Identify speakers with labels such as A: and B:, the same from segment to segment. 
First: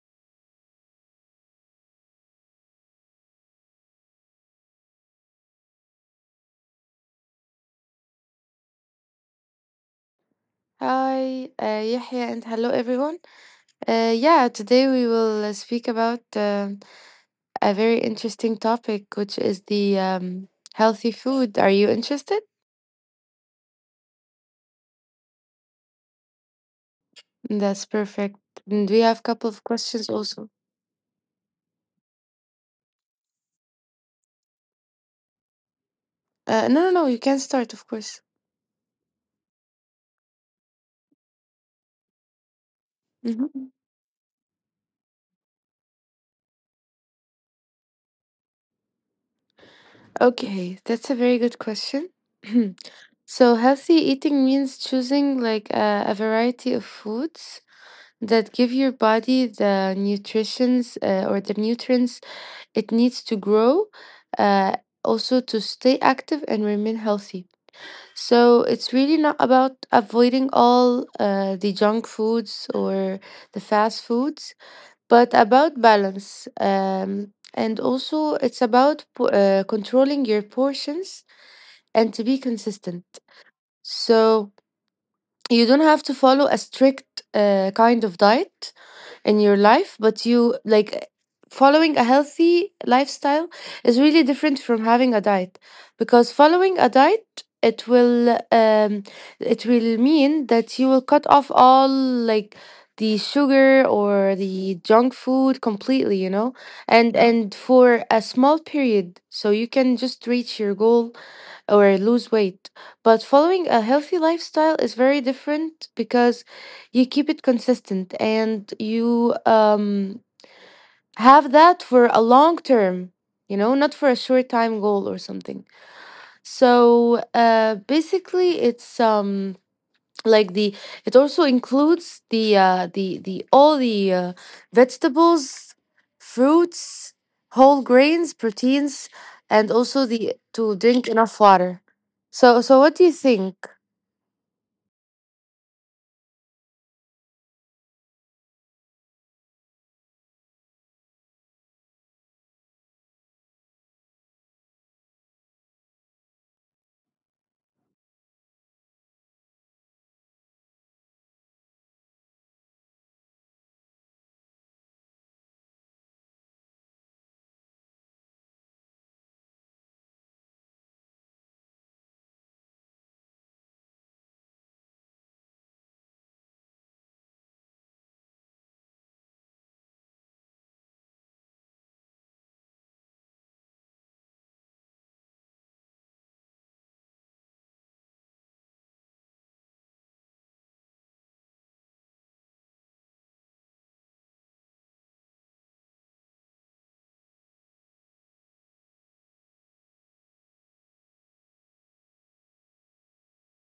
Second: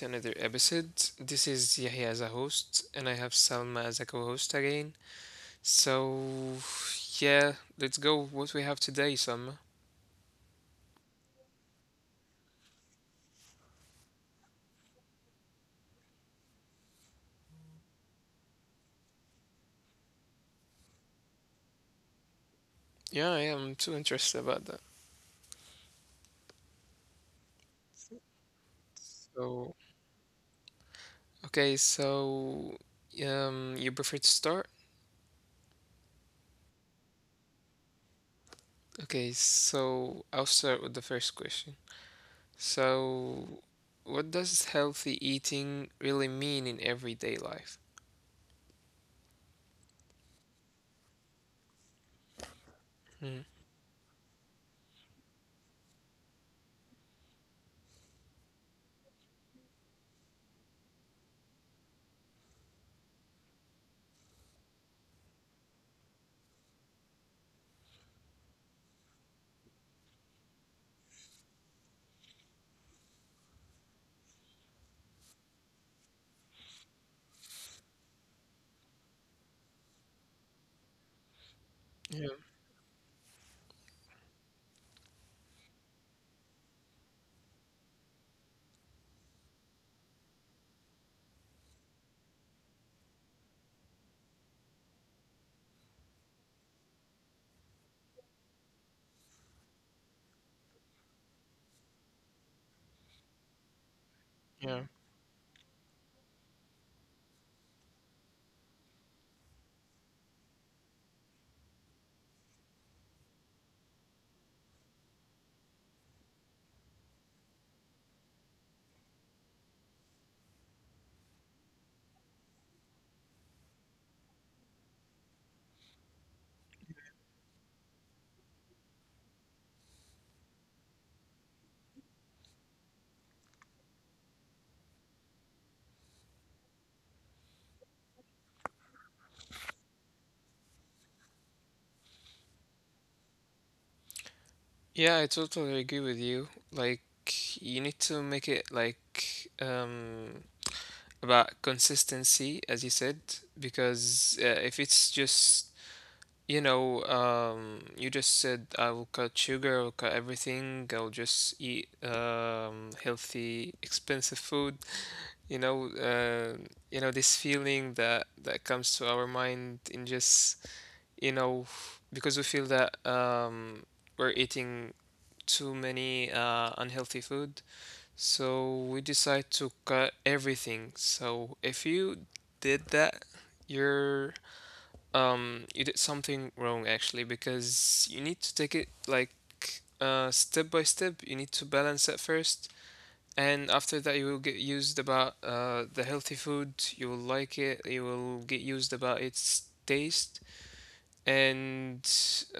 A: to another episode. This is Yahya as a host, and I have Salma as a co host again. So, yeah, let's go with what we have today, Salma.
B: Hi, Yahya, and hello everyone. Yeah, today we will speak about a very interesting topic, which is the healthy food. Are you interested?
A: Yeah, yeah, I'm too interested about that.
B: That's perfect. And we have a couple of questions
A: So,
B: also.
A: okay, so, you prefer to start?
B: No, no, no, you can start, of course.
A: Okay, so I'll start with the first question.
B: Mhm.
A: So, what does healthy eating really mean in everyday life?
B: Okay, that's a very good question. So, healthy
A: Hmm.
B: eating means choosing like a variety of foods that give your body the nutritions or the nutrients it needs to grow, uh, also to stay active and remain healthy. So, it's really not about avoiding all the junk foods or the fast foods, but about balance. And also, it's about controlling your portions and to be
A: Yeah,
B: consistent. So you don't have to follow a strict kind of diet in your life, but you like following a healthy lifestyle is really different from having a diet because following a diet it will mean that you will cut off all like the sugar or the junk food
A: yeah.
B: completely you know And for a small period so you can just reach your goal or lose weight. But following a healthy lifestyle is very different because you keep it consistent and you have that for a long term, you know, not for a short time goal or something. So basically, like the it also includes the vegetables, fruits, whole grains, proteins, and also the to drink enough water. So so what do you think?
A: Yeah, I totally agree with you. Like, you need to make it like about consistency, as you said, because if it's just you just said I will cut sugar, I'll cut everything, I'll just eat healthy, expensive food. You know, uh, you know, this feeling that that comes to our mind in just you know because we feel that we're eating too many unhealthy food, so we decide to cut everything. So if you did that, you're, you did something wrong actually, because you need to take it like step by step. You need to balance it first, and after that you will get used about the healthy food. You will like it. You will get used about its taste and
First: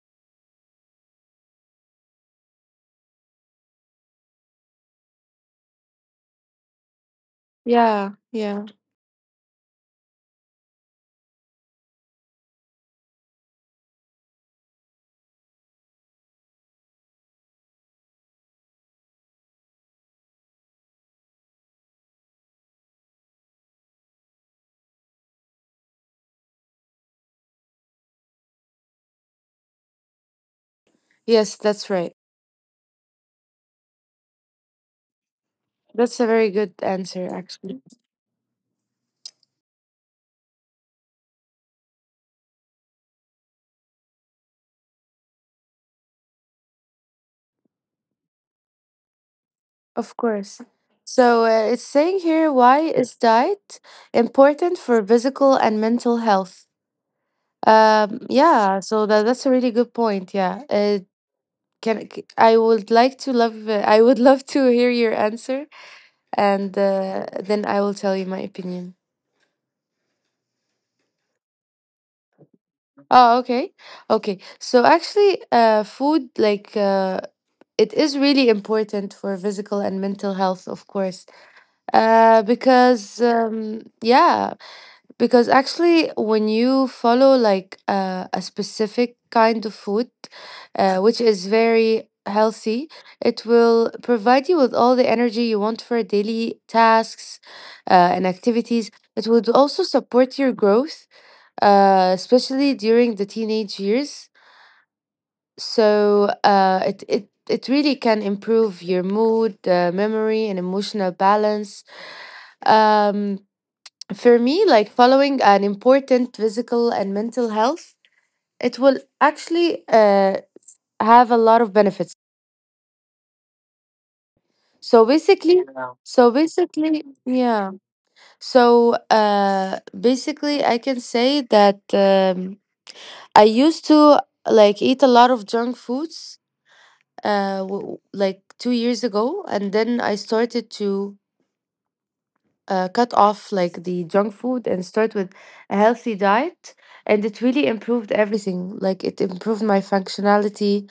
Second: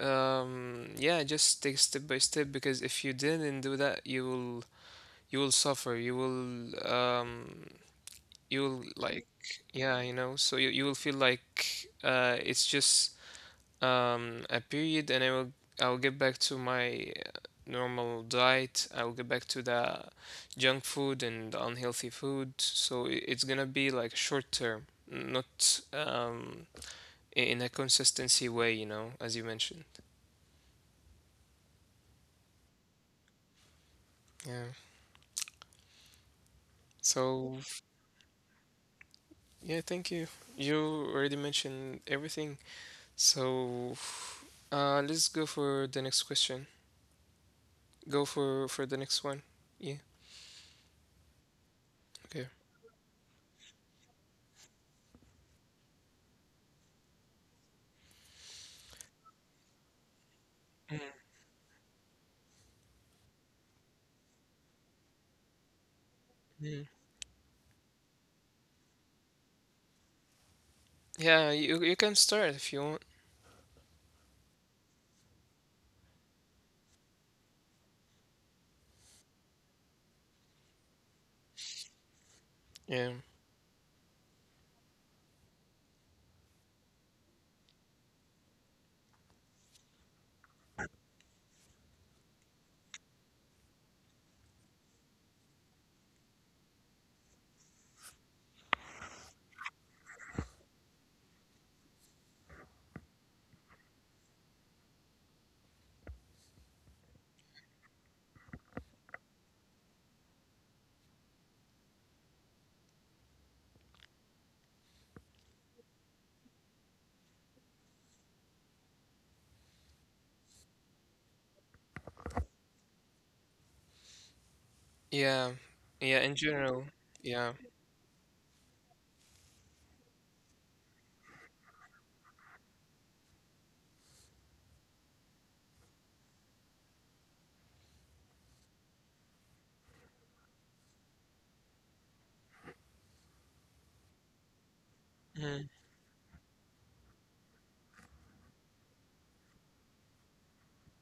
A: yeah, just take step by step, because if you didn't do that, you will suffer, you will um
B: Yeah,
A: you
B: yeah.
A: will like yeah, you know, so you will feel like it's just a period, and I will get back to my normal diet, I will get back to the junk food and the unhealthy food, so it's gonna be like short term, not in a consistency way, you know, as you mentioned.
B: Yes, that's right.
A: Yeah.
B: That's a very good answer
A: So
B: actually.
A: yeah, thank you. You already mentioned everything. So let's go for the next question. Go for the next one. Yeah.
B: Of course. So it's saying
A: Okay.
B: here, why is diet important for physical and mental health? Yeah so that's a really good point. I would like to love I would love to hear your answer
A: Mhm.
B: and then I will tell you my opinion.
A: Yeah, you can start if you want.
B: Oh, okay. Okay. So actually food like it is really important for physical and mental health, of course.
A: Yeah.
B: Because yeah, because actually, when you follow like a specific kind of food, which is very healthy, it will provide you with all the energy you want for daily tasks and activities. It would also support your growth, especially during the teenage years. So it really can improve your mood, memory, and emotional balance. Um, for me, like following an important physical and mental health, it will actually have a lot of benefits. So
A: Yeah.
B: basically, yeah.
A: Yeah. In
B: So
A: general.
B: basically,
A: Yeah.
B: yeah. So basically, I can say that I used to like eat a lot of junk foods like 2 years ago, and then I started to cut off like the junk food and start with
A: Mhm.
B: a healthy diet, and it really improved everything. Like, it improved my functionality,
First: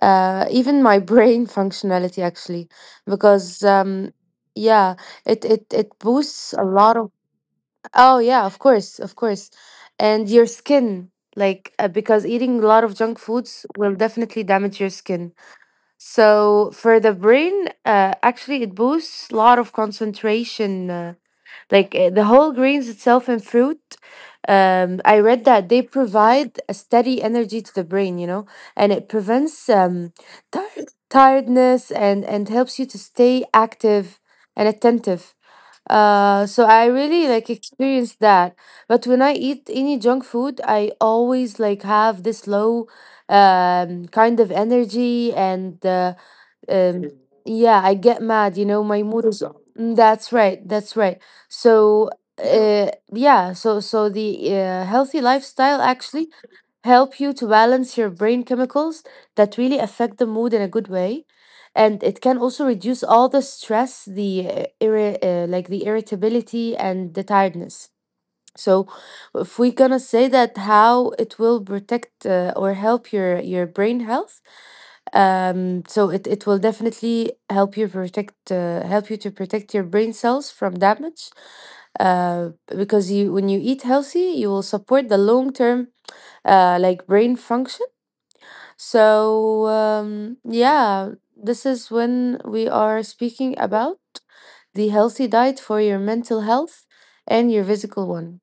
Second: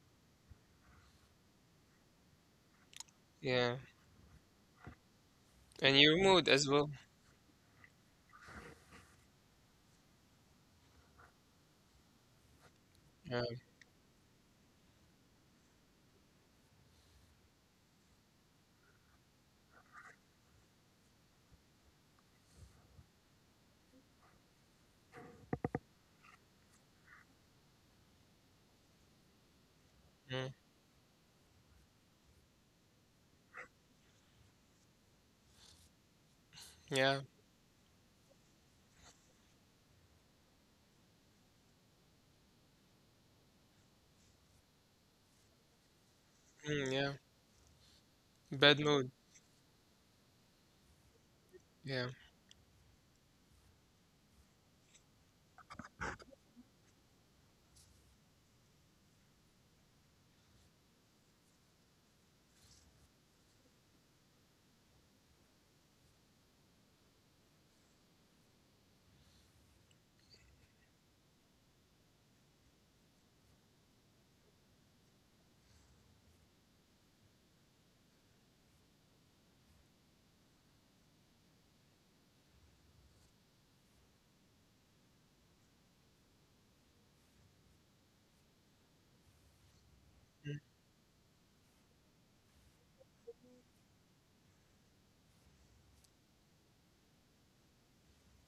B: even my brain functionality actually, because
A: Yeah.
B: yeah, it
A: And your mood
B: boosts a
A: as well.
B: lot of. Oh yeah, of course, of course. And your skin, like because eating a lot of junk
A: Yeah.
B: foods will definitely damage your skin. So for the brain, actually it boosts a lot of concentration, the whole grains itself and fruit, I read that they provide a steady energy to the brain, you know, and it prevents
A: Mhm.
B: tir tiredness and helps you to stay active and attentive. So I
A: Yeah.
B: really like experienced that. But when I eat any junk food I always like have this low kind of energy and
A: Mhm.
B: um
A: Yeah.
B: yeah I get mad, you
A: Bad
B: know, my
A: mood.
B: mood is. Mm, that's right, that's right.
A: Yeah.
B: So yeah so so the healthy lifestyle actually help you to balance your brain chemicals that really affect the mood in a good way, and it can also reduce all the stress, like the irritability and the tiredness. So if we're gonna say that how it will protect or help your brain health, it will definitely help you protect help you to protect your brain cells from damage, uh, because you when you eat healthy you will support the long term, like brain function. So yeah, this is when we are speaking about the healthy diet for your mental health and your physical one.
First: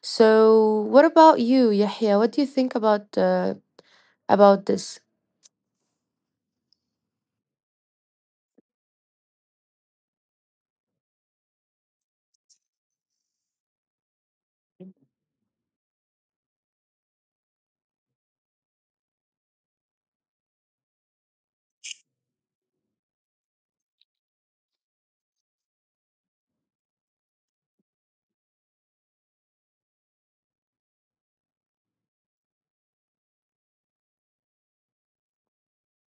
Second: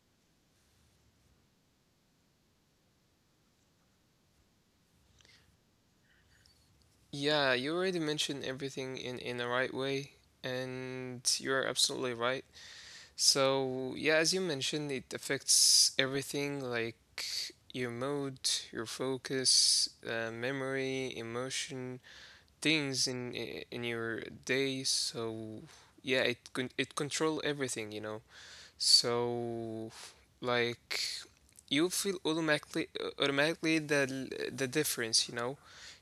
B: So what about you, Yahya, what do you think about this?
A: Yeah. You already mentioned everything in the right way, and you're absolutely right. So, yeah, as you mentioned, it affects everything, like your mood, your focus, memory, emotion, things in your day. So, yeah, it control everything, you know. So, like, you feel automatically the difference, you know.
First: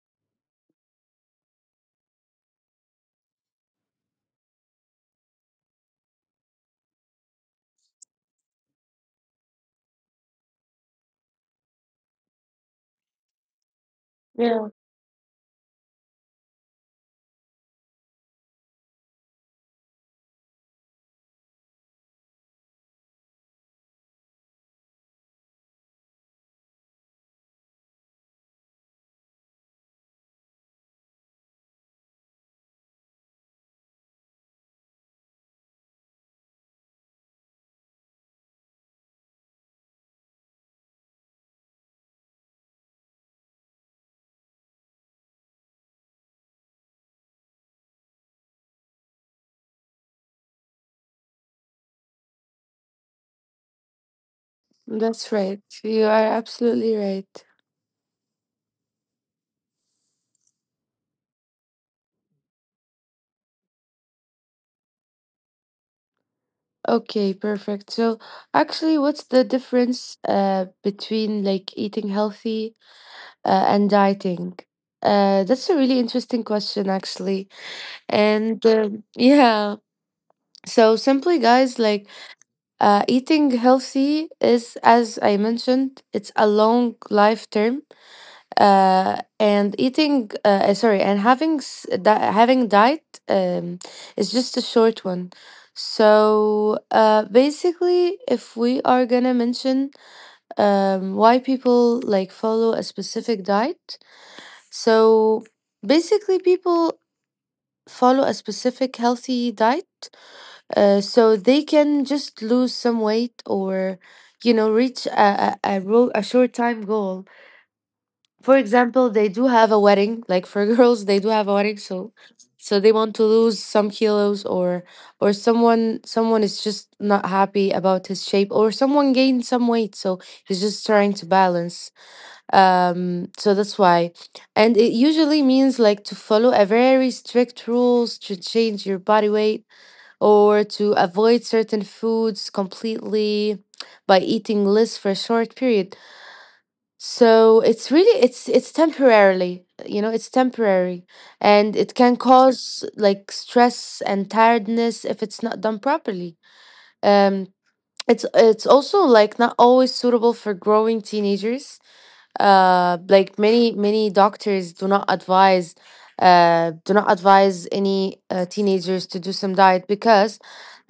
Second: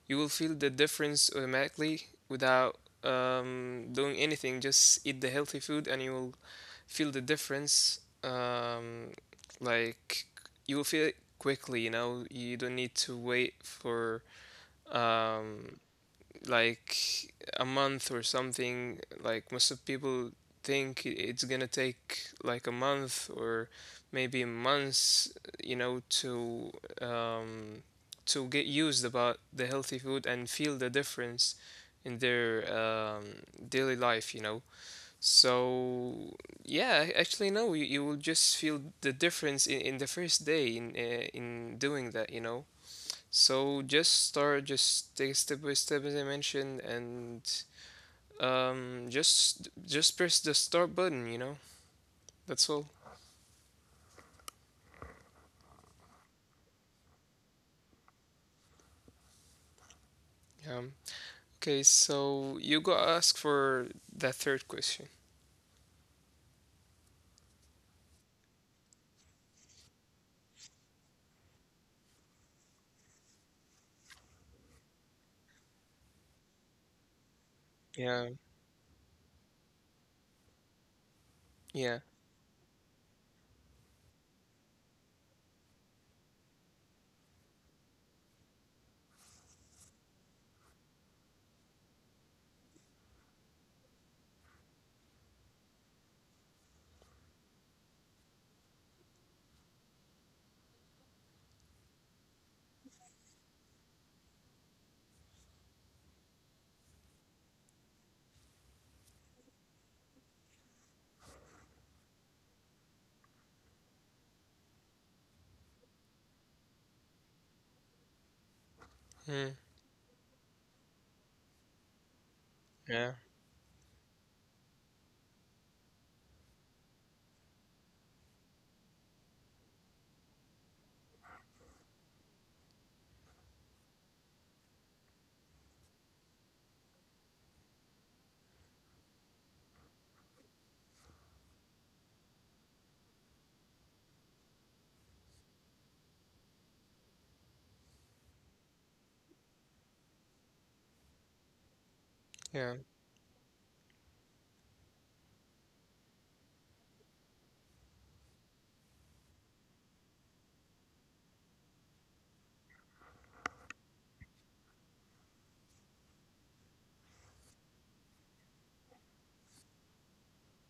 A: You will feel the difference automatically without doing anything. Just eat the healthy food and you will feel the difference like you will feel it quickly, you know. You don't need to wait for um, like a month or something, like most of people think it's gonna take like a month or maybe months, you know, um, to get used about the healthy food and feel the difference in their um, daily life, you know. So yeah, actually no, you will just feel the difference in the first day in doing that, you know. So just start, just take it step by step as I mentioned, and just press the start button, you know. That's all.
B: That's right. You are absolutely right.
A: Um, okay, so you got ask for that third question.
B: Okay, perfect. So, actually, what's the difference between like eating healthy and dieting? That's a really interesting question, actually.
A: Yeah,
B: And yeah, so simply, guys, like
A: yeah,
B: eating healthy is, as I mentioned, it's a long life term, and eating sorry and having s- di- having diet is just a short one. So basically if we are gonna mention why people like follow a specific diet, so basically people follow a specific healthy diet, so they can just lose some weight or, you know, reach a short time goal. For example, they do have a
A: mm,
B: wedding. Like for girls, they do have a wedding, so so they want to
A: yeah,
B: lose some kilos, or someone is just not happy about his shape, or someone gained some weight, so he's just trying to balance. So that's why, and it usually means like to follow a very strict rules to change your body weight or to avoid certain foods completely by eating less for a short period. So it's really, it's temporarily, you know, it's temporary, and it can cause
A: yeah,
B: like stress and tiredness if it's not done properly. um it's also like not always suitable for growing teenagers. Like, many doctors do not advise, do not advise any teenagers to do some diet because,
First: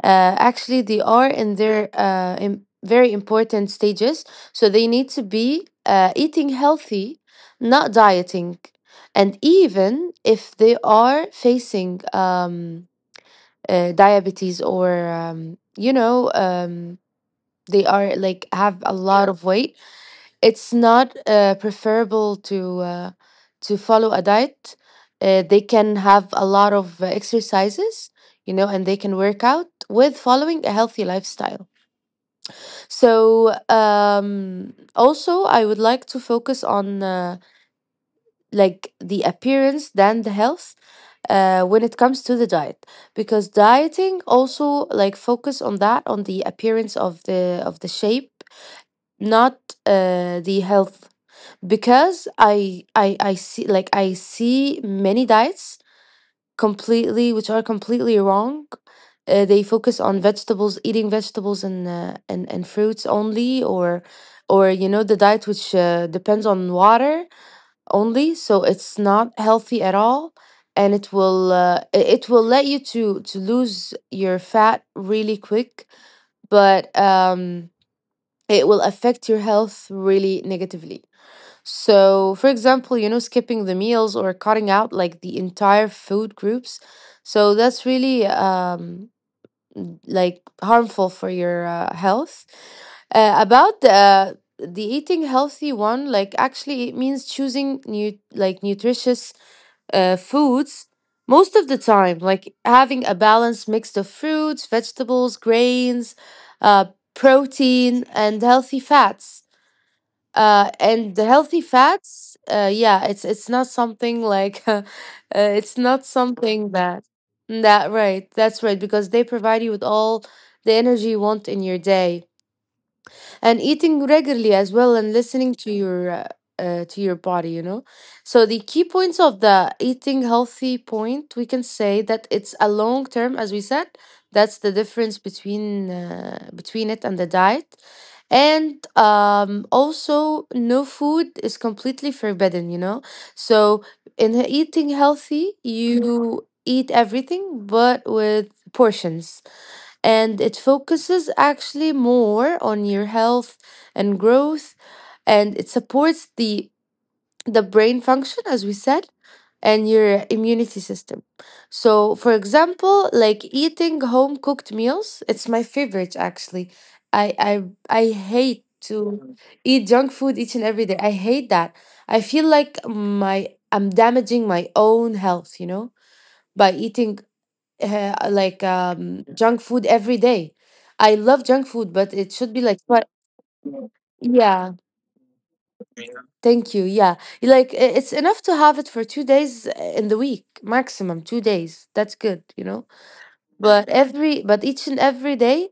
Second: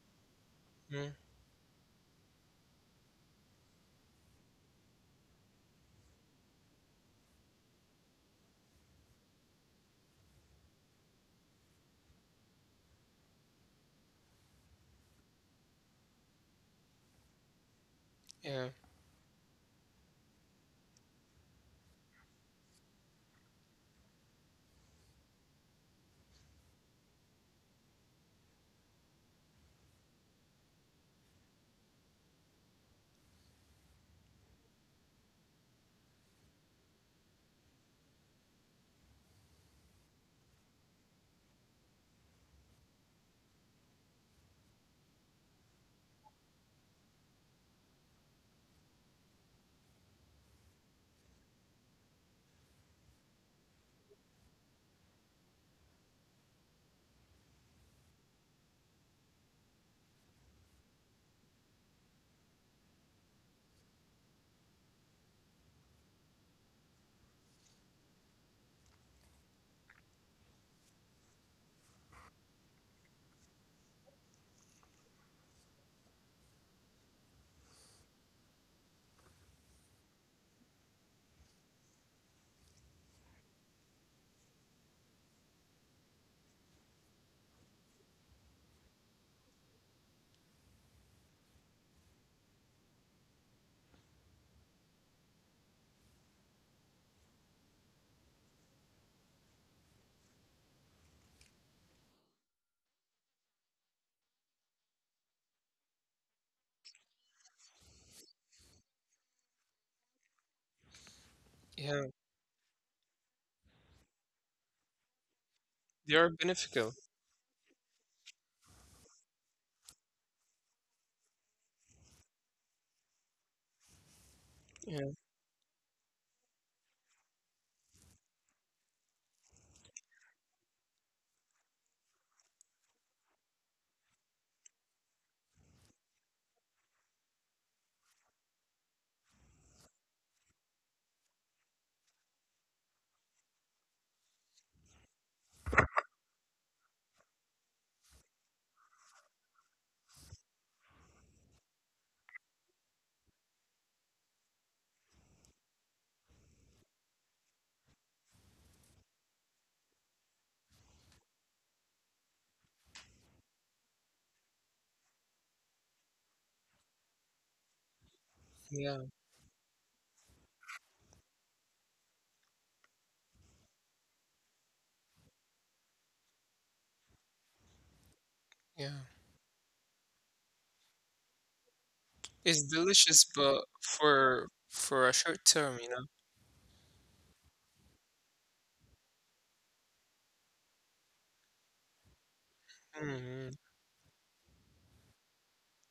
B: actually, they
A: mm,
B: are in their very important stages, so they need to be eating healthy, not dieting. And even if they are facing diabetes, or, you know, they are like
A: yeah,
B: have a lot of weight, it's not preferable to follow a diet. They can have a lot of exercises, you know, and they can work out with following a healthy lifestyle. So, also, I would like to focus on like the appearance than the health when it comes to the diet, because dieting also like focus on that, on the appearance of the shape, not the health, because I see, like I see many diets completely, which are completely wrong. They focus on vegetables, eating vegetables and and fruits only, or, you know, the diet which depends on water only. So it's not healthy at all, and it will let you to lose your fat really quick, but it will affect your health really negatively. So, for example, you know, skipping the meals or cutting out like the entire food groups. So that's really like harmful for your health. About the eating healthy one, like actually it means choosing new like nutritious foods most of the time, like having a balanced mix of fruits, vegetables, grains, uh, protein, and healthy fats. And The healthy
A: yeah.
B: fats, yeah, it's not something like it's
A: They
B: not
A: are
B: something
A: beneficial.
B: that. That right, that's right, because they provide you with all the energy you want in your day, and eating regularly as well,
A: Yeah,
B: and listening to your body, you know. So the key points of the eating healthy point, we can say that it's a long term as we said. That's the difference between between it and the diet. And also, no food is completely forbidden, you know, so in eating healthy you eat everything but with portions, and it focuses actually more on your health and growth, and it supports the brain function as we said, and your immunity system. So for example, like eating home cooked meals, it's my favorite actually. I i i hate
A: yeah,
B: to eat junk food each and every day, I hate that. I feel like my I'm damaging my own health, you know, by eating like
A: yeah.
B: junk food every day. I love junk food, but it
A: It's
B: should be like,
A: delicious,
B: but
A: but
B: yeah,
A: for a short term, you know.
B: thank you. Yeah, like it's enough to have it for 2 days in the week, maximum 2 days. That's good, you know.
A: Hmm.
B: But every, but each and every day,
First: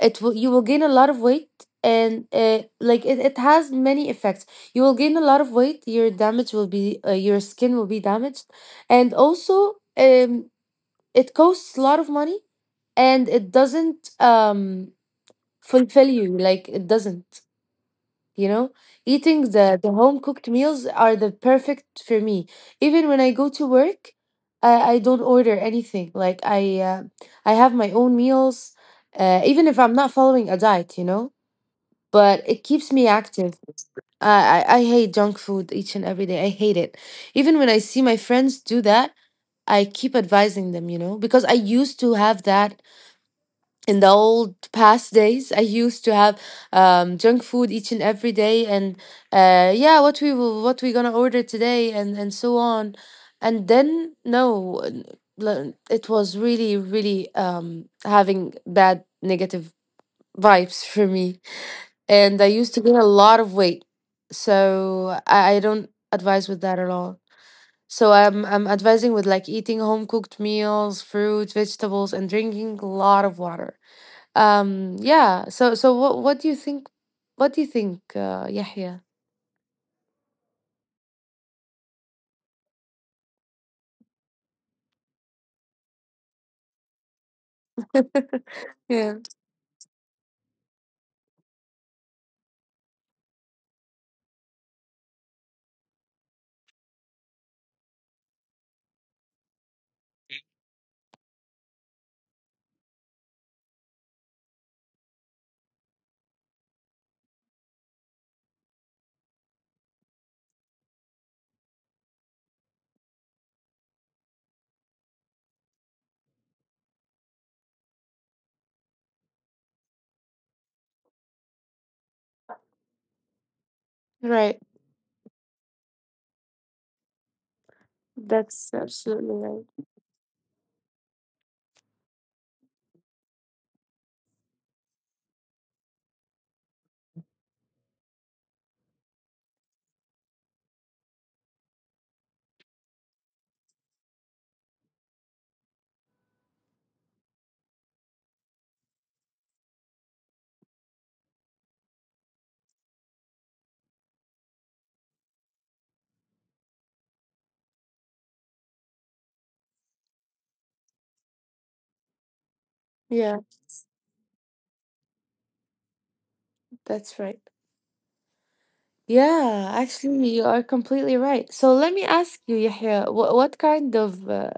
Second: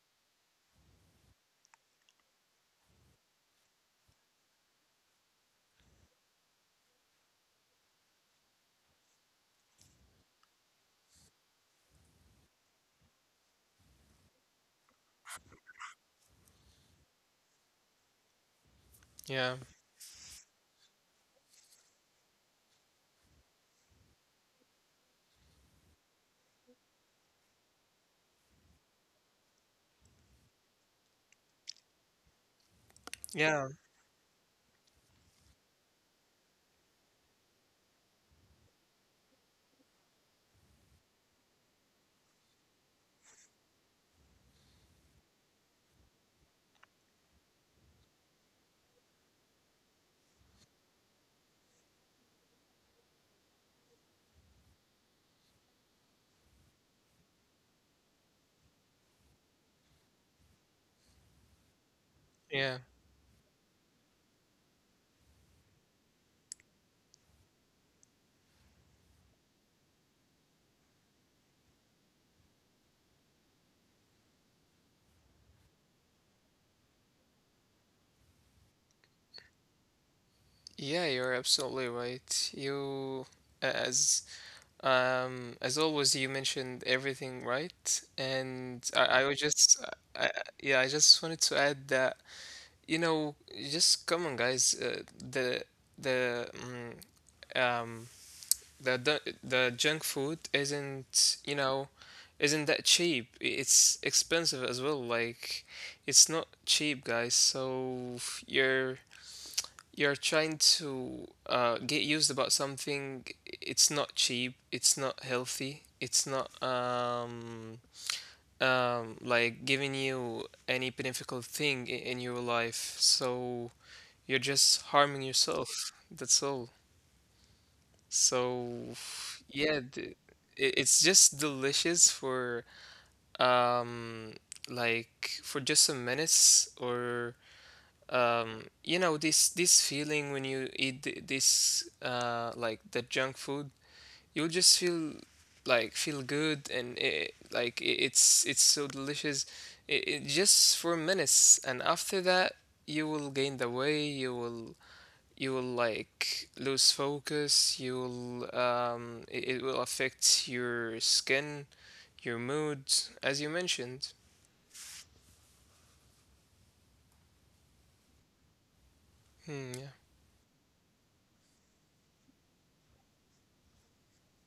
B: it will you will gain a lot of weight, and like it has many effects. You will gain a lot of weight. Your damage will be, your skin will be damaged, and also. It costs a lot of money, and it doesn't fulfill you, like it doesn't you know Eating
A: Yeah,
B: the home cooked meals are the perfect for me. Even when I go to work, I don't order anything, like uh, I have my own meals. Even if I'm not following a diet, but it keeps me active.
A: yeah,
B: I hate junk food each and every day. I hate it even when I see my friends do that. I keep advising them because I used to have that. In the old past days, I used to have junk food each and every day. And yeah, what we gonna order today, and so on. And then no n- l- it was really really having bad negative vibes for me, and I
A: yeah,
B: used to gain a lot of weight. So I don't advise with that at all. So I'm advising with, like, eating home cooked meals, fruits, vegetables, and drinking a lot of water. Yeah. So, what do you think? What do you think, Yahya?
A: yeah. You're absolutely right. You as as always, you mentioned everything right, and I,
B: Yeah,
A: I was just I, I- yeah, I just wanted to add that you know, just come on, guys. The mm, um, the the junk food isn't, you know, isn't that cheap. It's expensive as well, like it's not cheap, guys, so you're you're trying to get used about something. It's not cheap, it's not healthy, it's not like giving you any beneficial thing in your life, so you're
B: right.
A: just harming yourself. That's all. So yeah, the, it, it's just delicious for um like for just some minutes or you know this this feeling when you eat this like the junk food, you'll just feel like feel good and it like it, it's so delicious. It just for minutes, and after that you will gain the weight, you will you'll like lose focus, you'll it, it will affect your skin, your mood,
B: Yeah,
A: as you mentioned.
B: that's right. Yeah,
A: Hmm, yeah.
B: actually, you are completely right. So let me ask you, Yahya, what kind of uh,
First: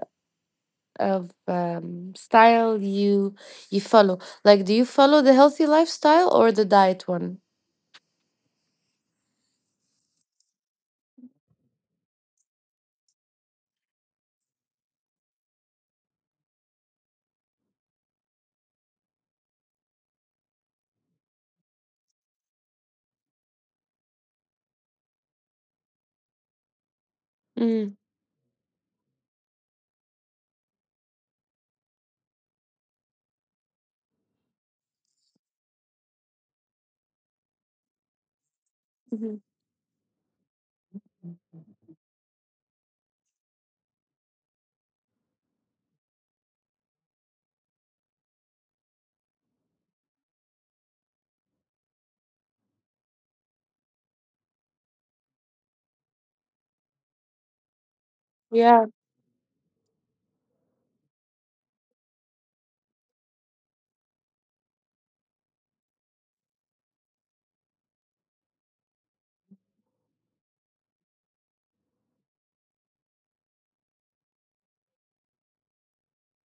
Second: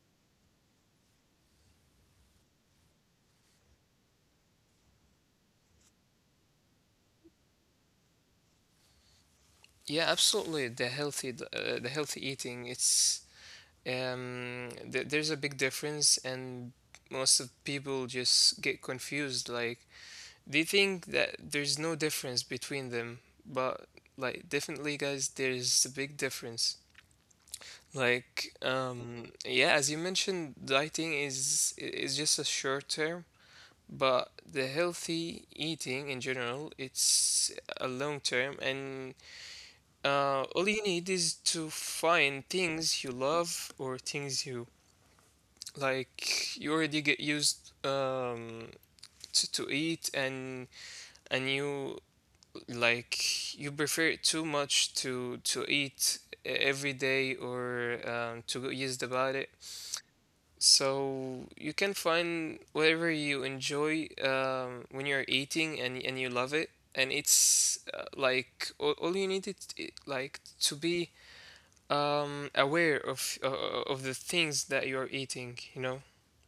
B: of um, style you follow? Like, do you follow the healthy lifestyle or the diet one?
A: Yeah absolutely the healthy the healthy eating. It's there's a big difference, and most of people just get confused, like they think that there's no difference between them, but like definitely guys there's a big difference.
B: Mm-hmm.
A: Like, yeah, as you mentioned, dieting is just a short term, but the healthy eating in general, it's a long term, and all you need is to find things you love or things you like. You already get used to eat, and you like you prefer it too much to eat every day or to
B: Yeah,
A: use the body. So you can find whatever you enjoy when you're eating and you love it, and it's like all you need like to be aware of the things that you're eating, you know.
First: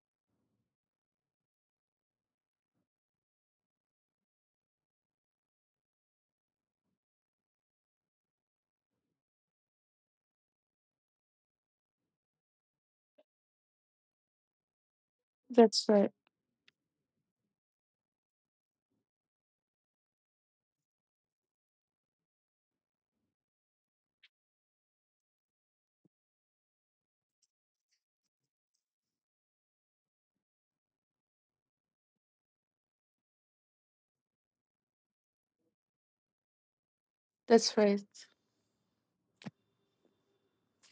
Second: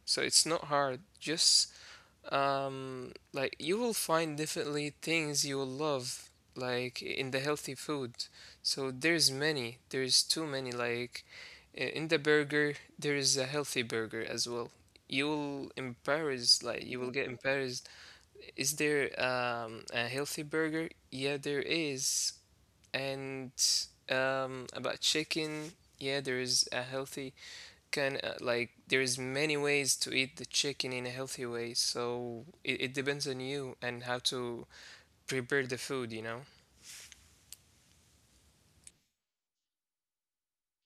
A: So it's not hard. Just like you will find definitely things you will love like in the healthy food. So there's many, there's too many, like in the burger there is a healthy burger as well. You'll
B: that's right.
A: embarrass, like you will get embarrassed. Is there a healthy burger? Yeah, there is. And about chicken, yeah, there is a healthy can like there's many ways to eat the chicken in a healthy way, so it depends on you and how to prepare the food, you know.
B: That's right.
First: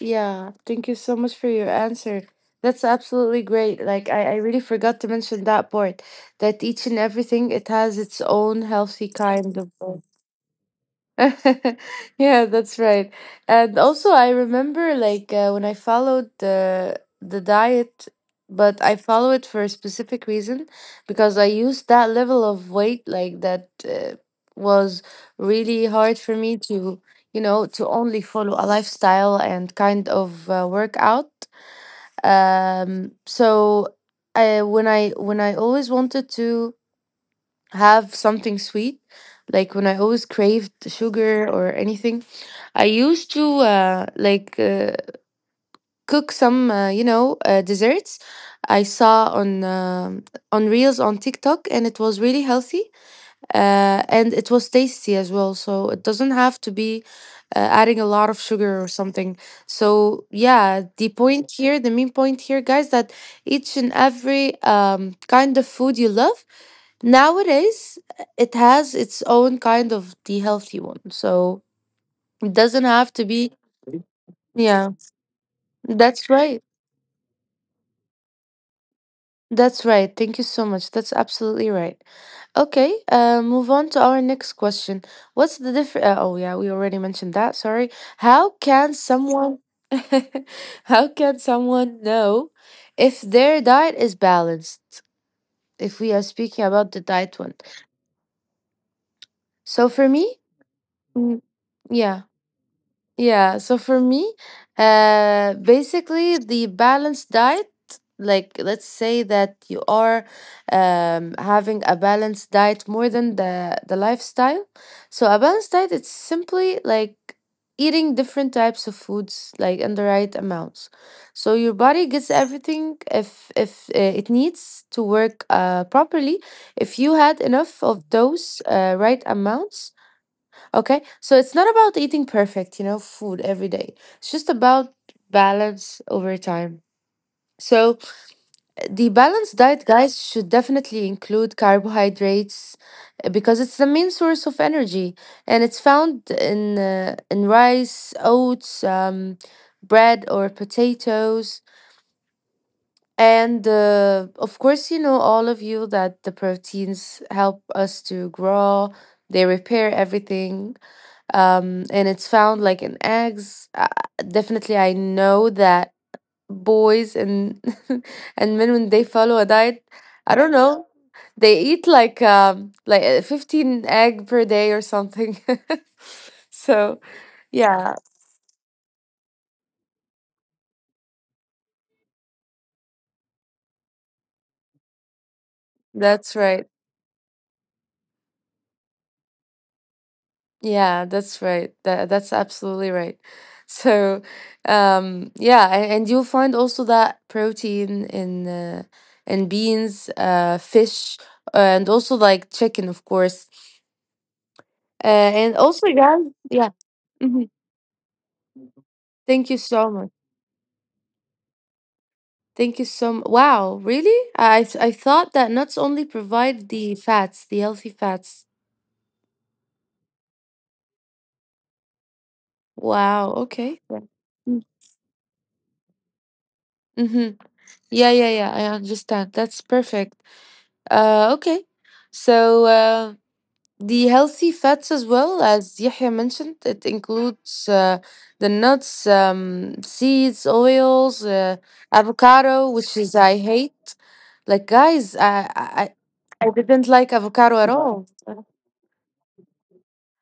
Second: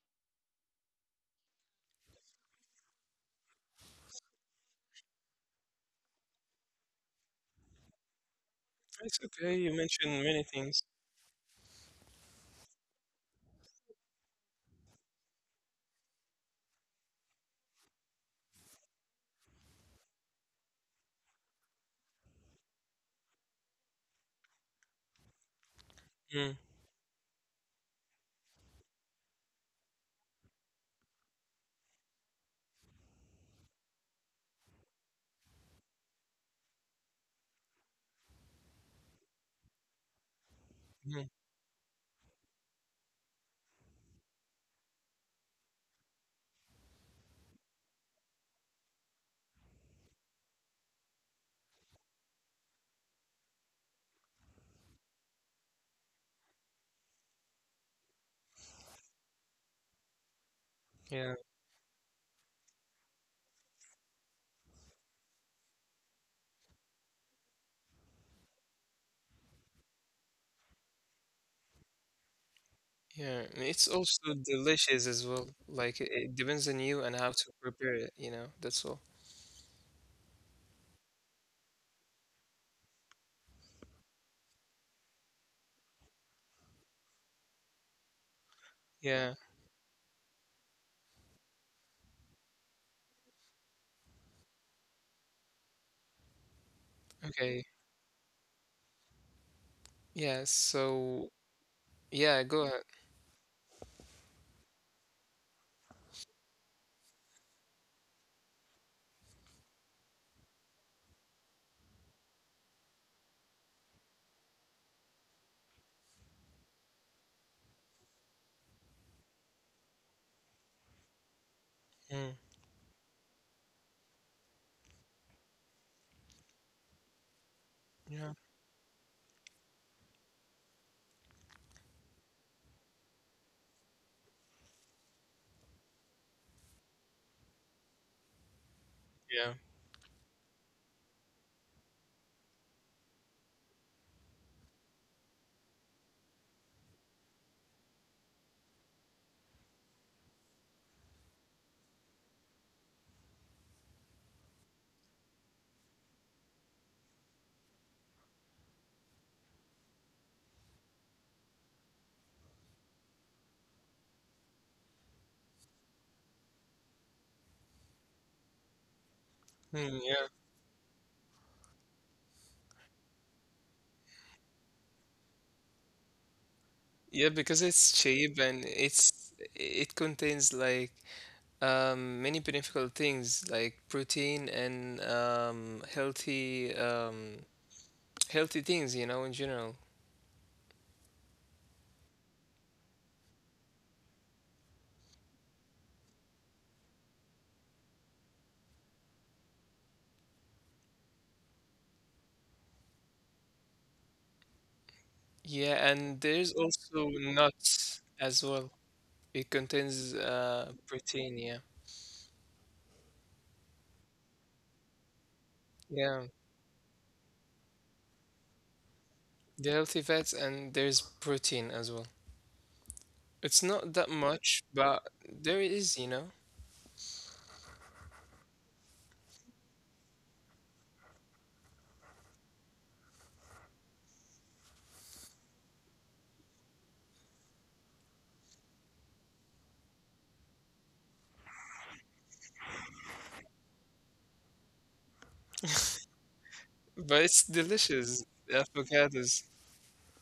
B: Yeah, thank you so much for your answer. That's absolutely great. Like I really forgot to mention that part, that each and everything it has its own healthy
A: It's
B: kind
A: okay.
B: of
A: You mentioned many things.
B: yeah, that's right. And also, I remember, like, when I followed the diet, but I follow it for a specific reason, because I used that level of weight, like that was really hard for me
A: Mm,
B: to to only follow a lifestyle and kind of workout. So I when I when I always wanted to have something sweet. Like when I always craved
A: mm,
B: sugar or anything, I used to like, cook some, uh, desserts. I saw on reels on TikTok, and it was really healthy, and it was tasty as well. So it doesn't have to be adding a lot of sugar or something. So yeah, the
A: yeah.
B: point here, the main point here, guys, that each and every kind of food you love nowadays, it has its own kind of the healthy one. So it doesn't have to
A: Yeah,
B: be.
A: and it's also
B: Yeah,
A: delicious as well, like it,
B: that's
A: it
B: right.
A: depends on you and how to prepare it, you know. That's all.
B: That's right. Thank you so much. That's absolutely right. Okay, move on to our next question. What's the difference? Oh, yeah, we already mentioned that. Sorry. How can
A: Yeah.
B: someone, how can someone know if their diet is balanced? If we are speaking about the diet one.
A: Okay.
B: So for me,
A: Yeah, so
B: mm, yeah.
A: yeah, go ahead.
B: Yeah, so for me, basically the balanced diet, like let's say that you are having a balanced diet more than the lifestyle. So a balanced diet, it's simply like eating different types of foods, like in the right amounts. So your body gets
A: Mm,
B: everything if it needs to work properly. If you had enough of
A: yeah.
B: those right amounts. Okay, so it's not about eating perfect, food every day. It's just about balance over time. So, the balanced
A: Yeah.
B: diet, guys, should definitely include carbohydrates, because it's the main source of energy, and it's found in rice, oats, bread, or potatoes. And of course, you know all of you that the proteins help us to grow, they repair everything, and it's found like in eggs. Definitely, I know that boys and and men, when they follow a diet,
A: Mm,
B: I
A: yeah.
B: don't know, they eat like, 15 egg per day or something. So,
A: Yeah, because
B: yeah,
A: it's cheap and it's it contains like many beneficial things like protein and
B: that's right.
A: healthy healthy things, you know, in general.
B: Yeah, that's right. That's absolutely right. So, yeah, and you'll find also that protein in beans, fish, and also, like, chicken, of course. And also,
A: Yeah,
B: guys,
A: and there's
B: yeah.
A: also
B: Hmm.
A: nuts as well.
B: Thank you
A: It
B: so much.
A: contains protein, yeah.
B: Thank you so much. Wow, really? I thought that nuts only
A: Yeah,
B: provide the fats, the healthy fats.
A: the healthy fats and there's protein as well.
B: Wow.
A: It's
B: Okay. Yeah.
A: not that
B: Mm-hmm.
A: much, but there it is, you know.
B: Mm-hmm. Yeah, yeah, yeah. I understand. That's perfect. Okay. So the healthy fats, as well as Yahya mentioned, it includes the nuts, seeds, oils, avocado, which is I hate. Like guys, I didn't like
A: But it's
B: avocado at all.
A: delicious, the avocados.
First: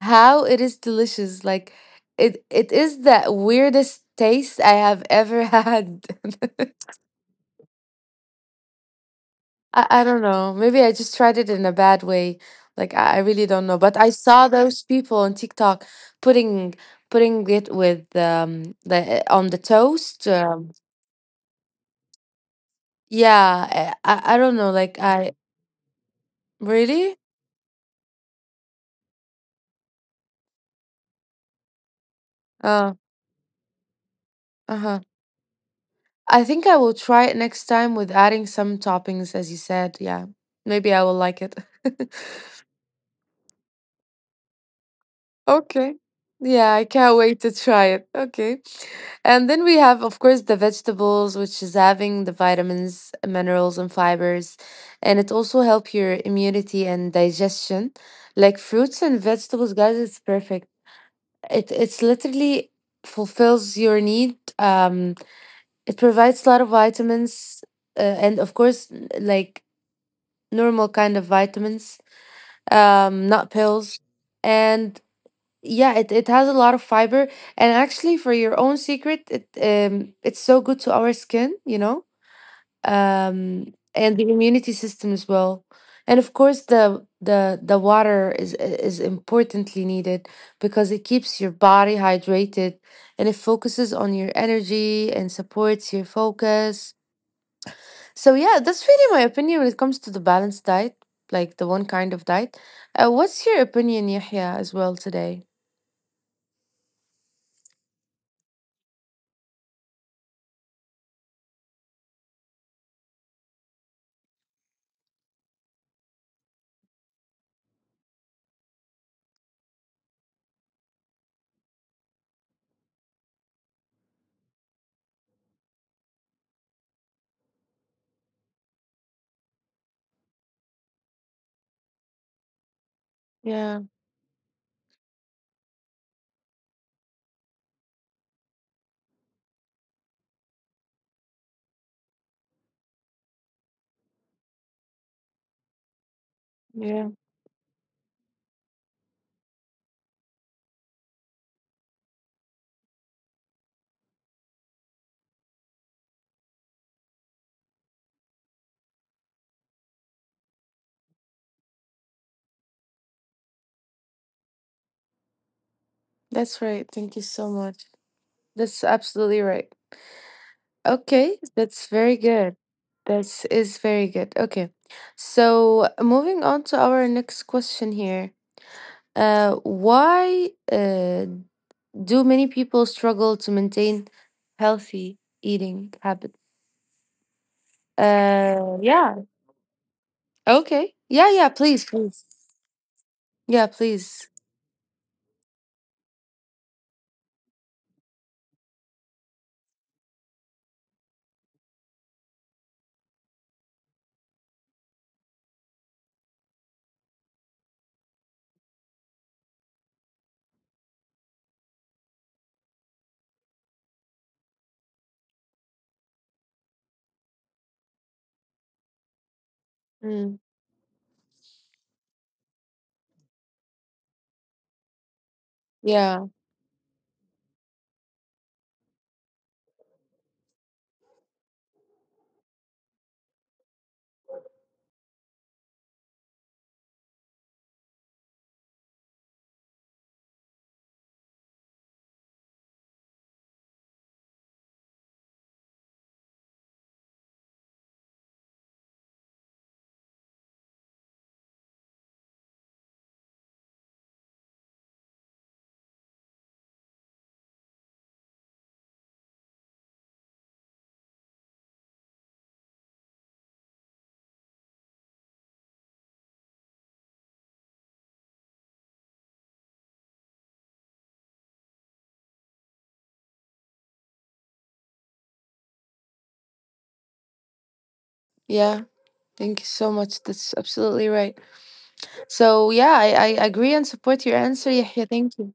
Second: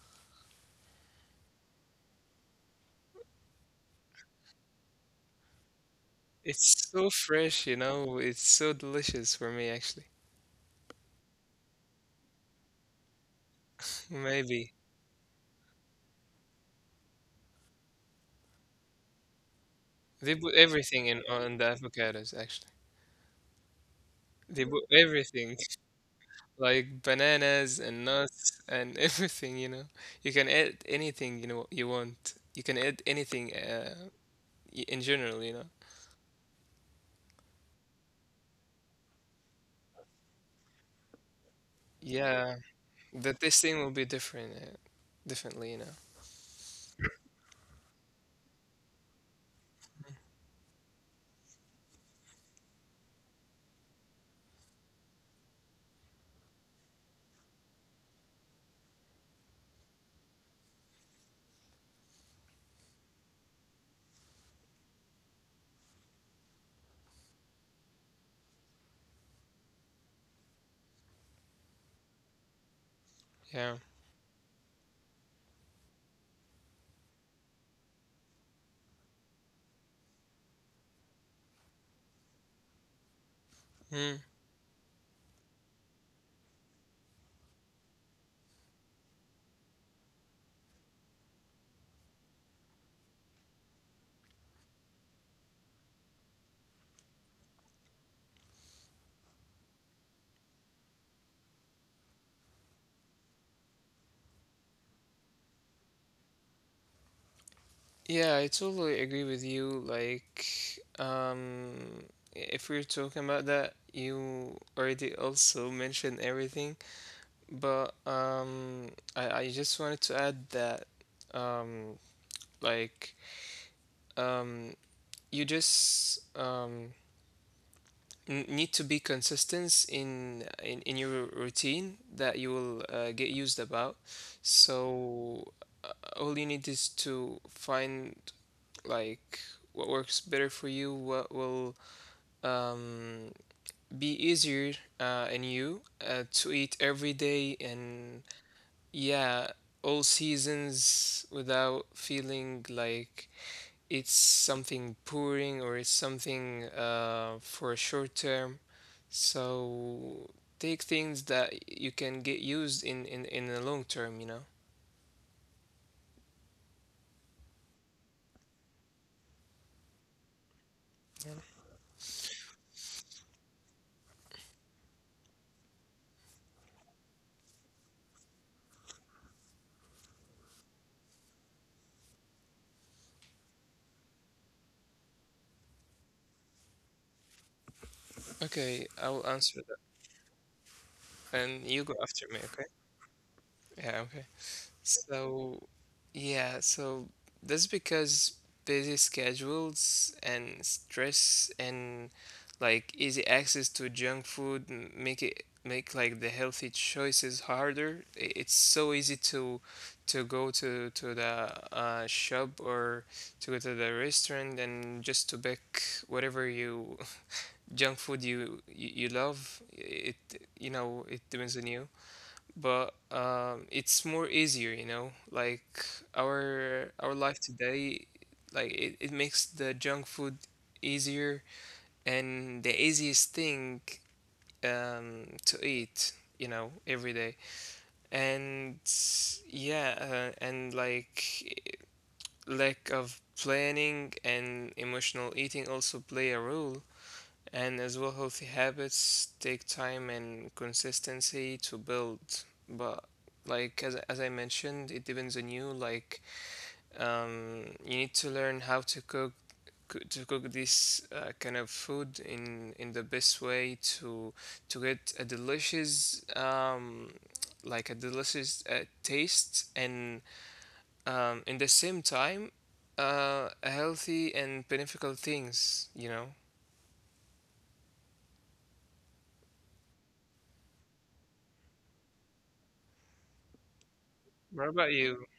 B: How it is delicious! Like it is the weirdest taste I have ever had.
A: It's so fresh, you know. It's so delicious for me,
B: I,
A: actually.
B: I don't know. Maybe I just tried it in a bad way. Like I really don't know. But I saw
A: Maybe.
B: those people on TikTok putting putting it with the on the toast.
A: They put everything in on the avocados, actually.
B: Yeah, I don't
A: They
B: know.
A: put
B: Like I
A: everything, like
B: really
A: bananas and nuts and everything, you know. You can add anything, you know, you want. You can
B: uh
A: add anything, in
B: uh-huh.
A: general, you know.
B: I think I will try it next time with adding some toppings, as you said. Yeah, maybe I will like it.
A: Yeah, the tasting will be different, differently, you know.
B: Okay. Yeah, I can't wait to try it. Okay. And then we have, of course, the vegetables, which is having the vitamins, minerals, and fibers. And it also help your immunity and digestion. Like fruits and vegetables, guys, it's perfect. It it's literally fulfills your need. It provides a lot of vitamins, and of course, like normal kind of vitamins, not
A: Yeah.
B: pills. And yeah, it has a lot of fiber. And actually, for your own secret, it's so good to our skin, you know,
A: Mm.
B: and the immunity system as well. And of course, the water is importantly needed, because it keeps your body hydrated, and it focuses on your energy and supports your focus. So yeah, that's really my opinion when it comes to the balanced diet, like the one kind of diet. What's your opinion, Yahya, as well today?
A: Yeah, I totally agree with you. Like, um, if we're talking about that, you already also mentioned everything. But I just wanted to add that um, like um, you just n need to be consistent in your routine that you will get used
B: Yeah,
A: about. So all you need is to find like what works better for you, what will um, be easier in you to eat every
B: yeah.
A: day, and yeah, all seasons without feeling like it's something boring or it's something for a short term. So take things that you can get used in the long term, you know.
B: That's right. Thank you so much. That's absolutely right. Okay, that's very good. That is very good. Okay. So, moving on to our next question here. Why do many people struggle to maintain healthy eating habits?
A: Okay, I
B: Yeah.
A: will answer that,
B: Okay. Yeah, yeah,
A: and
B: please,
A: you go
B: please.
A: after me. Okay?
B: Yeah,
A: Yeah.
B: please.
A: Okay. So, yeah, so that's because busy schedules and stress and like easy access to junk food make it, make like the healthy choices harder. It's so easy to go to the shop or to go to the restaurant and just to pick whatever you junk food you love. It,
B: Mm,
A: you know, it depends on you, but it's more easier, you know. Like
B: yeah,
A: our life today, like it makes the junk food easier and the easiest thing to eat, you know, every day. And yeah, and like lack of planning and emotional eating also play a role, and as well, healthy habits take time and consistency to build. But like as I mentioned, it depends on you. Like you need to learn how to cook to cook this kind of food in the best way to get a delicious like a delicious taste and in the same time a healthy and beneficial things, you know.
B: yeah. Thank you so much. That's absolutely right. So yeah, I agree and support your answer,
A: What
B: Yahya.
A: about
B: Thank
A: you?
B: you.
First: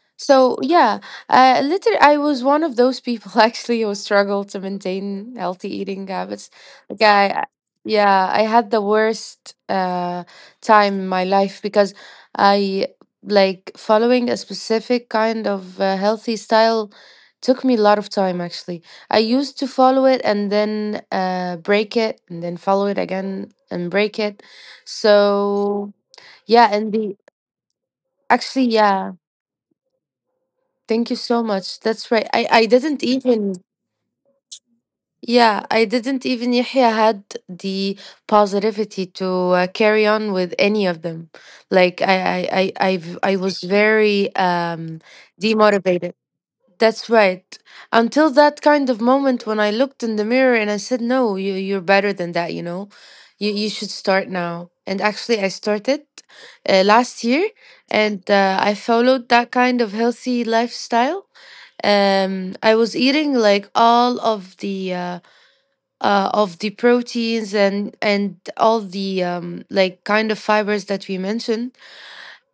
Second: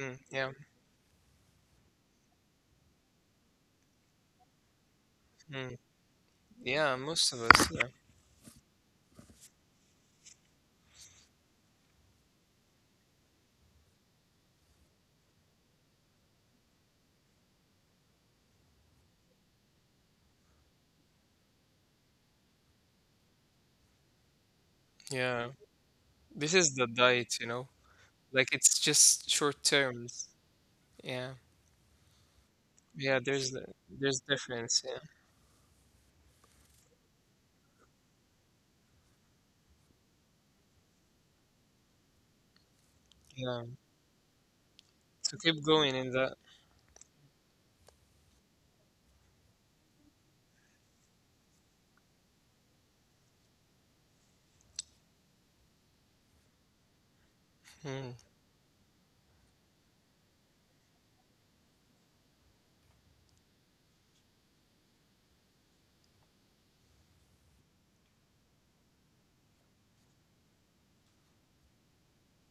A: Mm, yeah.
B: So yeah, later I was one of those people actually who struggled to maintain healthy
A: Mm,
B: eating habits.
A: yeah,
B: Like
A: most of
B: I,
A: us. Yeah.
B: yeah, I had the worst time in my life, because I, like, following a specific kind of healthy style took me a lot of time, actually. I used to follow it and then break it and then follow it again and break it.
A: Yeah.
B: So
A: This
B: yeah,
A: is the
B: and the
A: diet, you know. Like
B: actually,
A: it's
B: yeah.
A: just short terms.
B: Thank you
A: Yeah.
B: so much. That's right. I didn't
A: Yeah, there's
B: even
A: there's difference, yeah.
B: yeah, I didn't even Yahya had the positivity to carry on with any of them. Like I was
A: Yeah.
B: very
A: So keep going in
B: demotivated.
A: that.
B: That's right. Until that kind of moment when I looked in the mirror and I said, "No, you're better than that. You know, you should start now." And actually, I started last year,
A: Mm.
B: and I followed that kind of healthy lifestyle. I was eating like all of the proteins, and all the like kind of fibers that we mentioned.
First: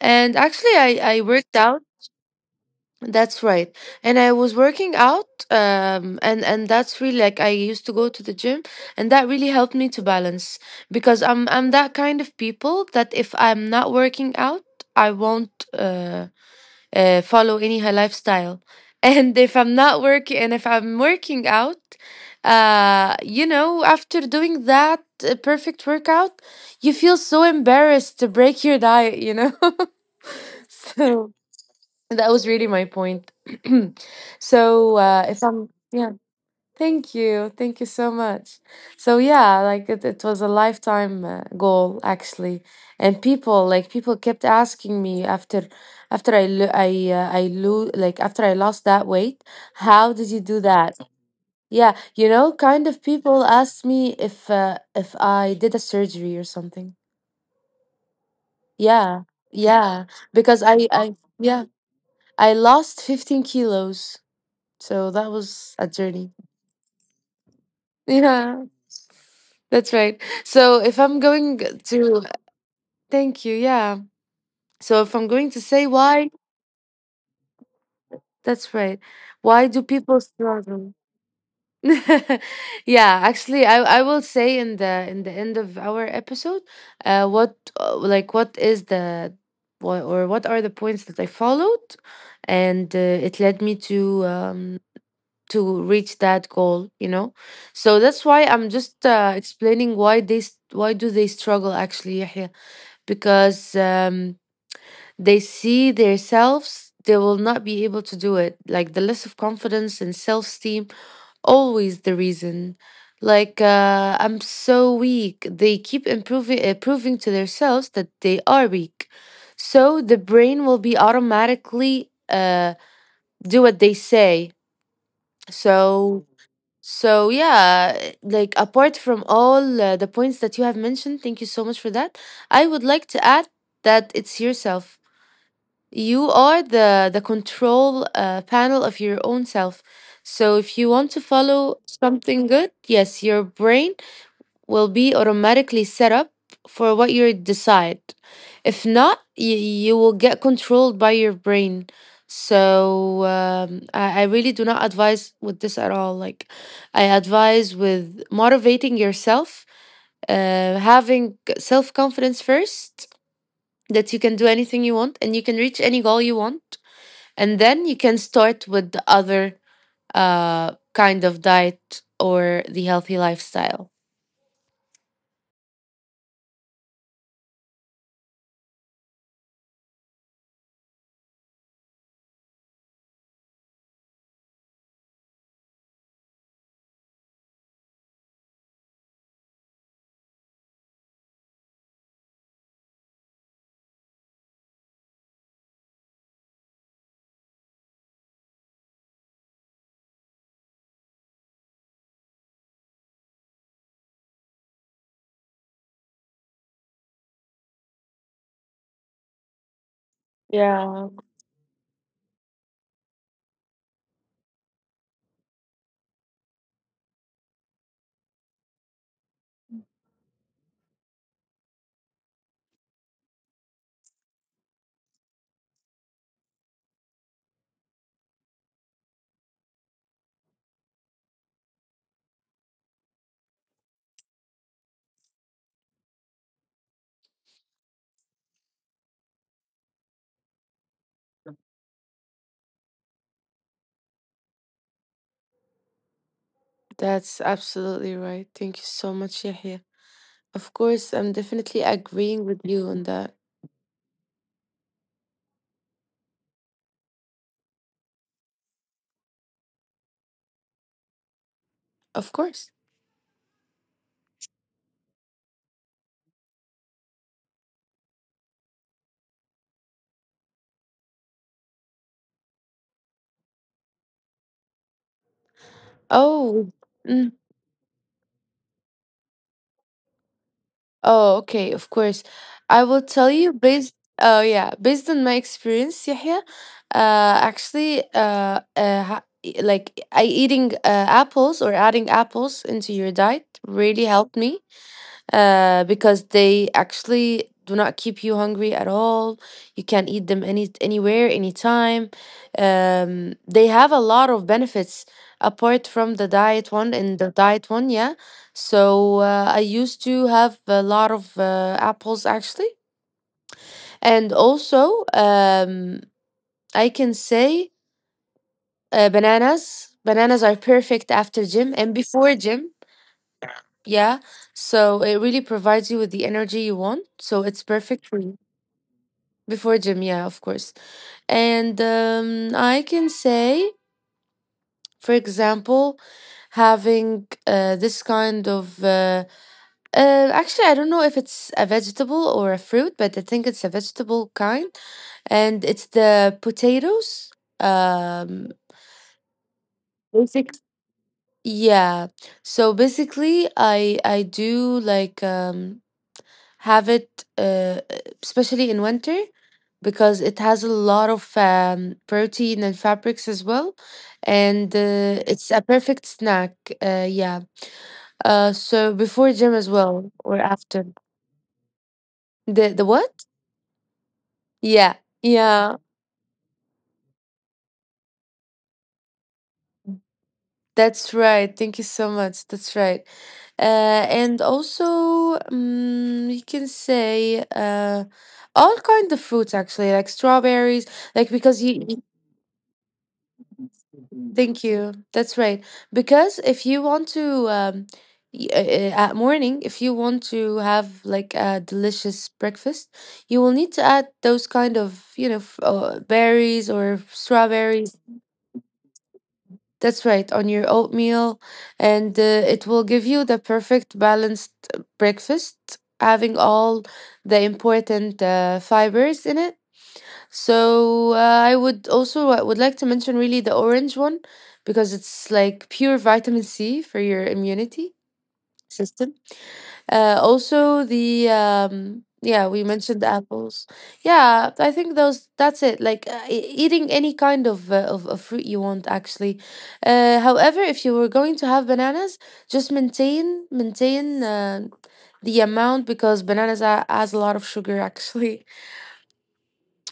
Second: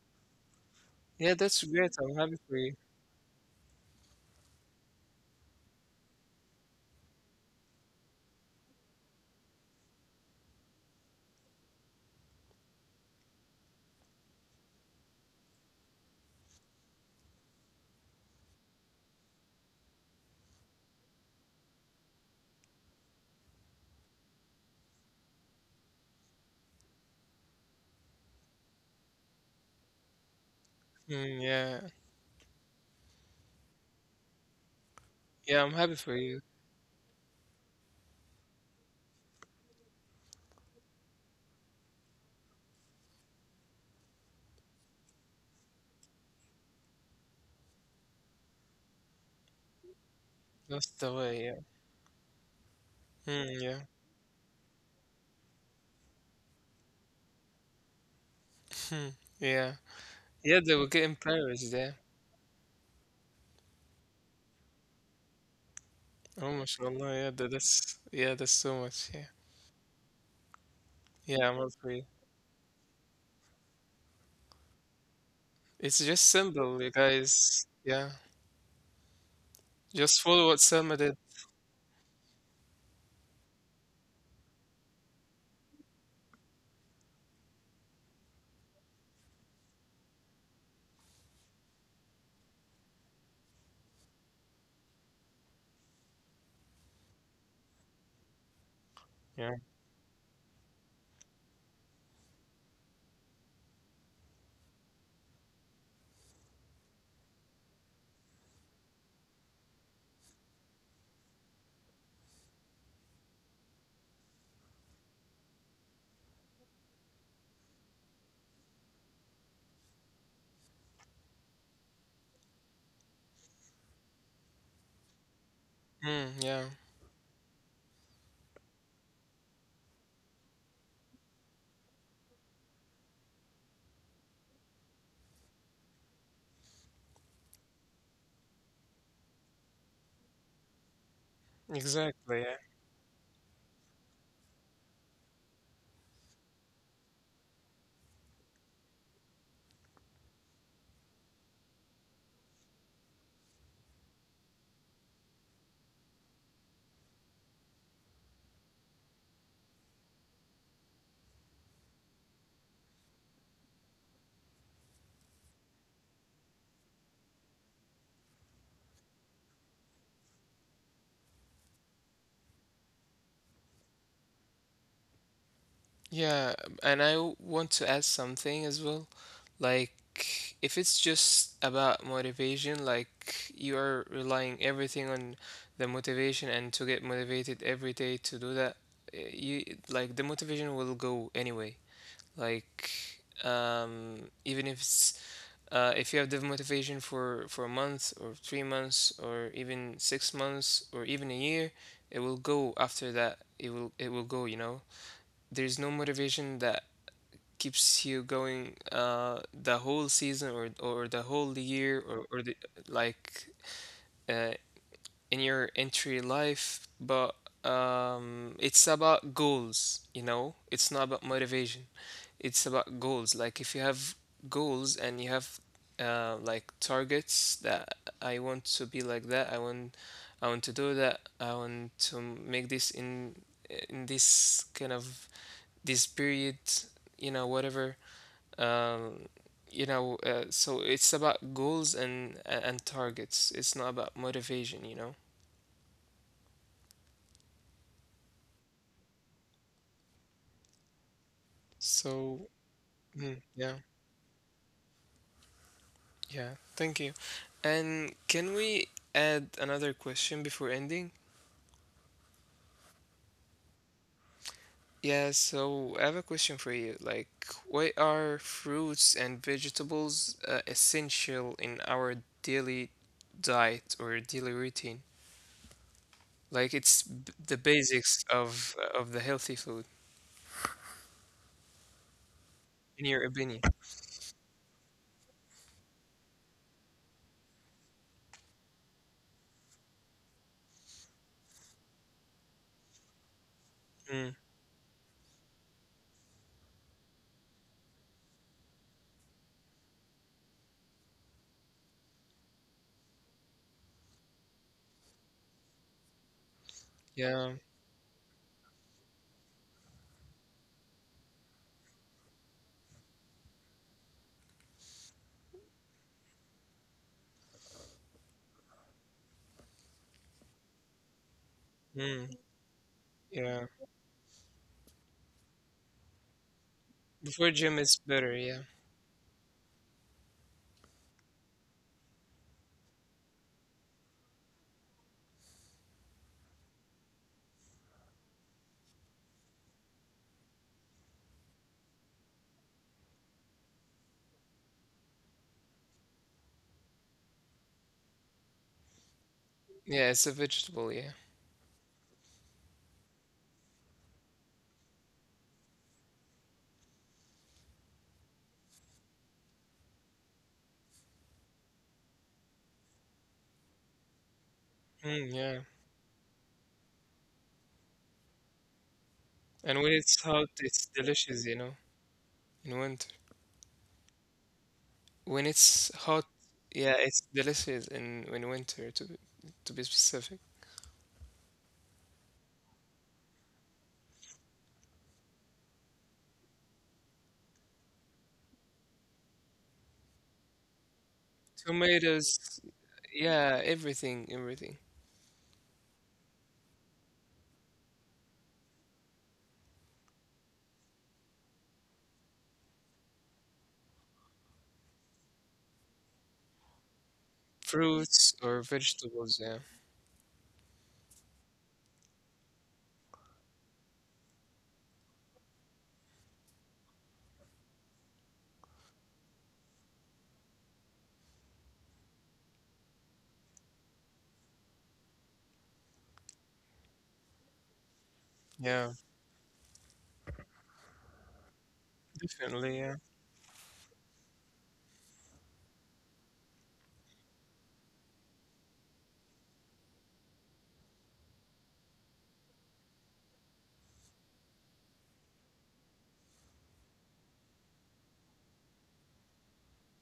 B: And actually, I
A: Yeah,
B: worked
A: that's
B: out.
A: great. I'm happy for you.
B: That's right. And I was working out, and that's really, like, I used to go to the gym, and that really helped me to balance, because I'm that kind of people that if I'm not working out, I won't follow any high lifestyle. And if I'm working out, you know, after doing that perfect workout, you feel so embarrassed to break your diet, you know? So
A: Mm, yeah.
B: that was really my point. so if
A: Yeah,
B: I'm
A: I'm happy
B: yeah,
A: for you.
B: thank you so much. So yeah, like it was a lifetime goal, actually, and people kept asking me after after I lo- like after I lost that weight, how did you do
A: That's
B: that?
A: the way, yeah.
B: Yeah, you know, kind of people
A: Mm, yeah.
B: asked me if I did a surgery or something.
A: Hmm.
B: Yeah,
A: Yeah.
B: yeah,
A: Yeah,
B: because
A: they will get embarrassed, yeah.
B: I lost 15 kilos. So that was a journey.
A: Oh mashallah, yeah, that's yeah, that's
B: Yeah,
A: so much, yeah.
B: that's right. So if I'm
A: Yeah,
B: going
A: I'm happy for you.
B: to, thank you. Yeah. So if I'm going to say
A: It's
B: why,
A: just simple, you guys. Yeah.
B: that's right. Why do people
A: Just follow what
B: struggle?
A: Selma did.
B: Yeah, actually, I will say in the end of our episode, what like what is the what or what are the points that I followed, and it led me um to reach that goal. So that's why I'm just
A: Yeah.
B: explaining why do they struggle actually, Yahya. Because they see themselves they will not be able to do it, like the less of confidence and self-esteem always the reason, like I'm so weak, they keep improving proving to themselves that they are weak, so the brain will be automatically do what they say. So
A: Mm, yeah,
B: so yeah, like apart from all the points that you have mentioned, thank you so much for that. I would like to add that it's yourself. You are the control panel of your own self. So if you want to follow
A: exactly.
B: something
A: Yeah.
B: good, yes, your brain will be automatically set up for what you decide. If not, you will get controlled by your brain. So I really do not advise with this at all. Like, I advise with motivating yourself, having self confidence first that you can do anything you want and you can reach any goal you want. And then you can start with the other kind of diet or the healthy lifestyle.
A: Yeah, and want to add something as well. Like, if it's just about motivation, like you are relying everything on the motivation and to get motivated every day to do that, you like the motivation will go anyway. Like, even if you have the motivation for a month or 3 months or even 6 months or even a year, it will go after that. It will go, you know? There's no motivation that keeps you going the whole season or the
B: Yeah.
A: whole year, or the, like uh in your entry life. But it's about goals, you know? It's not about motivation. It's about goals. Like if you have goals and you have like targets that I want to be like that, I want to do that, I want to make this in this kind of this period, you know, whatever. Um, so it's about goals and targets. It's not about motivation, you know?
B: That's absolutely right. Thank you so much, Yahya. Of course, I'm definitely
A: So,
B: agreeing with you on that.
A: yeah, yeah, thank you. And can we add another question before ending?
B: Of course.
A: Yeah, so I have a question for you. Like, why are fruits and vegetables essential in our daily diet or daily routine? Like, it's
B: Oh,
A: b the
B: mm,
A: basics of the healthy food,
B: oh, okay. Of course,
A: in
B: I
A: your
B: will tell
A: opinion.
B: you based. Oh yeah, based on my experience, Yahya. Actually, like I eating apples or adding apples into your diet
A: Mm,
B: really helped me because they actually do not keep you hungry at all. You can eat them anywhere, anytime. They have a lot of benefits apart from the diet one and
A: yeah,
B: the diet one, yeah. So I used to have a lot of apples actually, and also I can say bananas. Bananas are perfect after gym and
A: mm,
B: before gym.
A: yeah.
B: Yeah, so it really provides you with the energy you want.
A: Before
B: So
A: gym
B: it's
A: is
B: perfect
A: better,
B: for
A: yeah.
B: you. Before gym, yeah, of course. And I can say, for example, having this kind of actually, I don't know if it's a vegetable or a fruit, but I think it's a vegetable kind, and it's the potatoes. Um,
A: Yeah, it's a
B: Basic.
A: vegetable, yeah.
B: Yeah. So basically, I do like have it uh especially in winter because it has a lot of protein and fabrics as well. And
A: Mm, yeah.
B: it's a perfect snack. Yeah. So before gym
A: And
B: as
A: when it's
B: well
A: hot,
B: or
A: it's
B: after.
A: delicious, you know, in
B: The
A: winter.
B: what? Yeah.
A: When it's
B: Yeah.
A: hot, yeah, it's delicious in winter, to be specific.
B: That's right. Thank you so much. That's right. And also, you can say all kind of fruits actually, like strawberries, like because you
A: Tomatoes, yeah, everything, everything.
B: Thank you. That's right. Because if you want to, at morning, if you want to have like a delicious breakfast, you will need to add those kind of, berries or strawberries.
A: Fruits or vegetables, yeah.
B: That's right, on your oatmeal. And it will give you the perfect balanced breakfast, having all the important fibers in it. So I would like to mention really the orange one because it's like pure vitamin C for your immunity
A: Yeah,
B: system. Also the Yeah, we
A: definitely, yeah.
B: mentioned apples. Yeah, I think those that's it. Like eating any kind of, of fruit you want actually. However, if you were going to have bananas, just maintain the amount because bananas has a lot of sugar actually,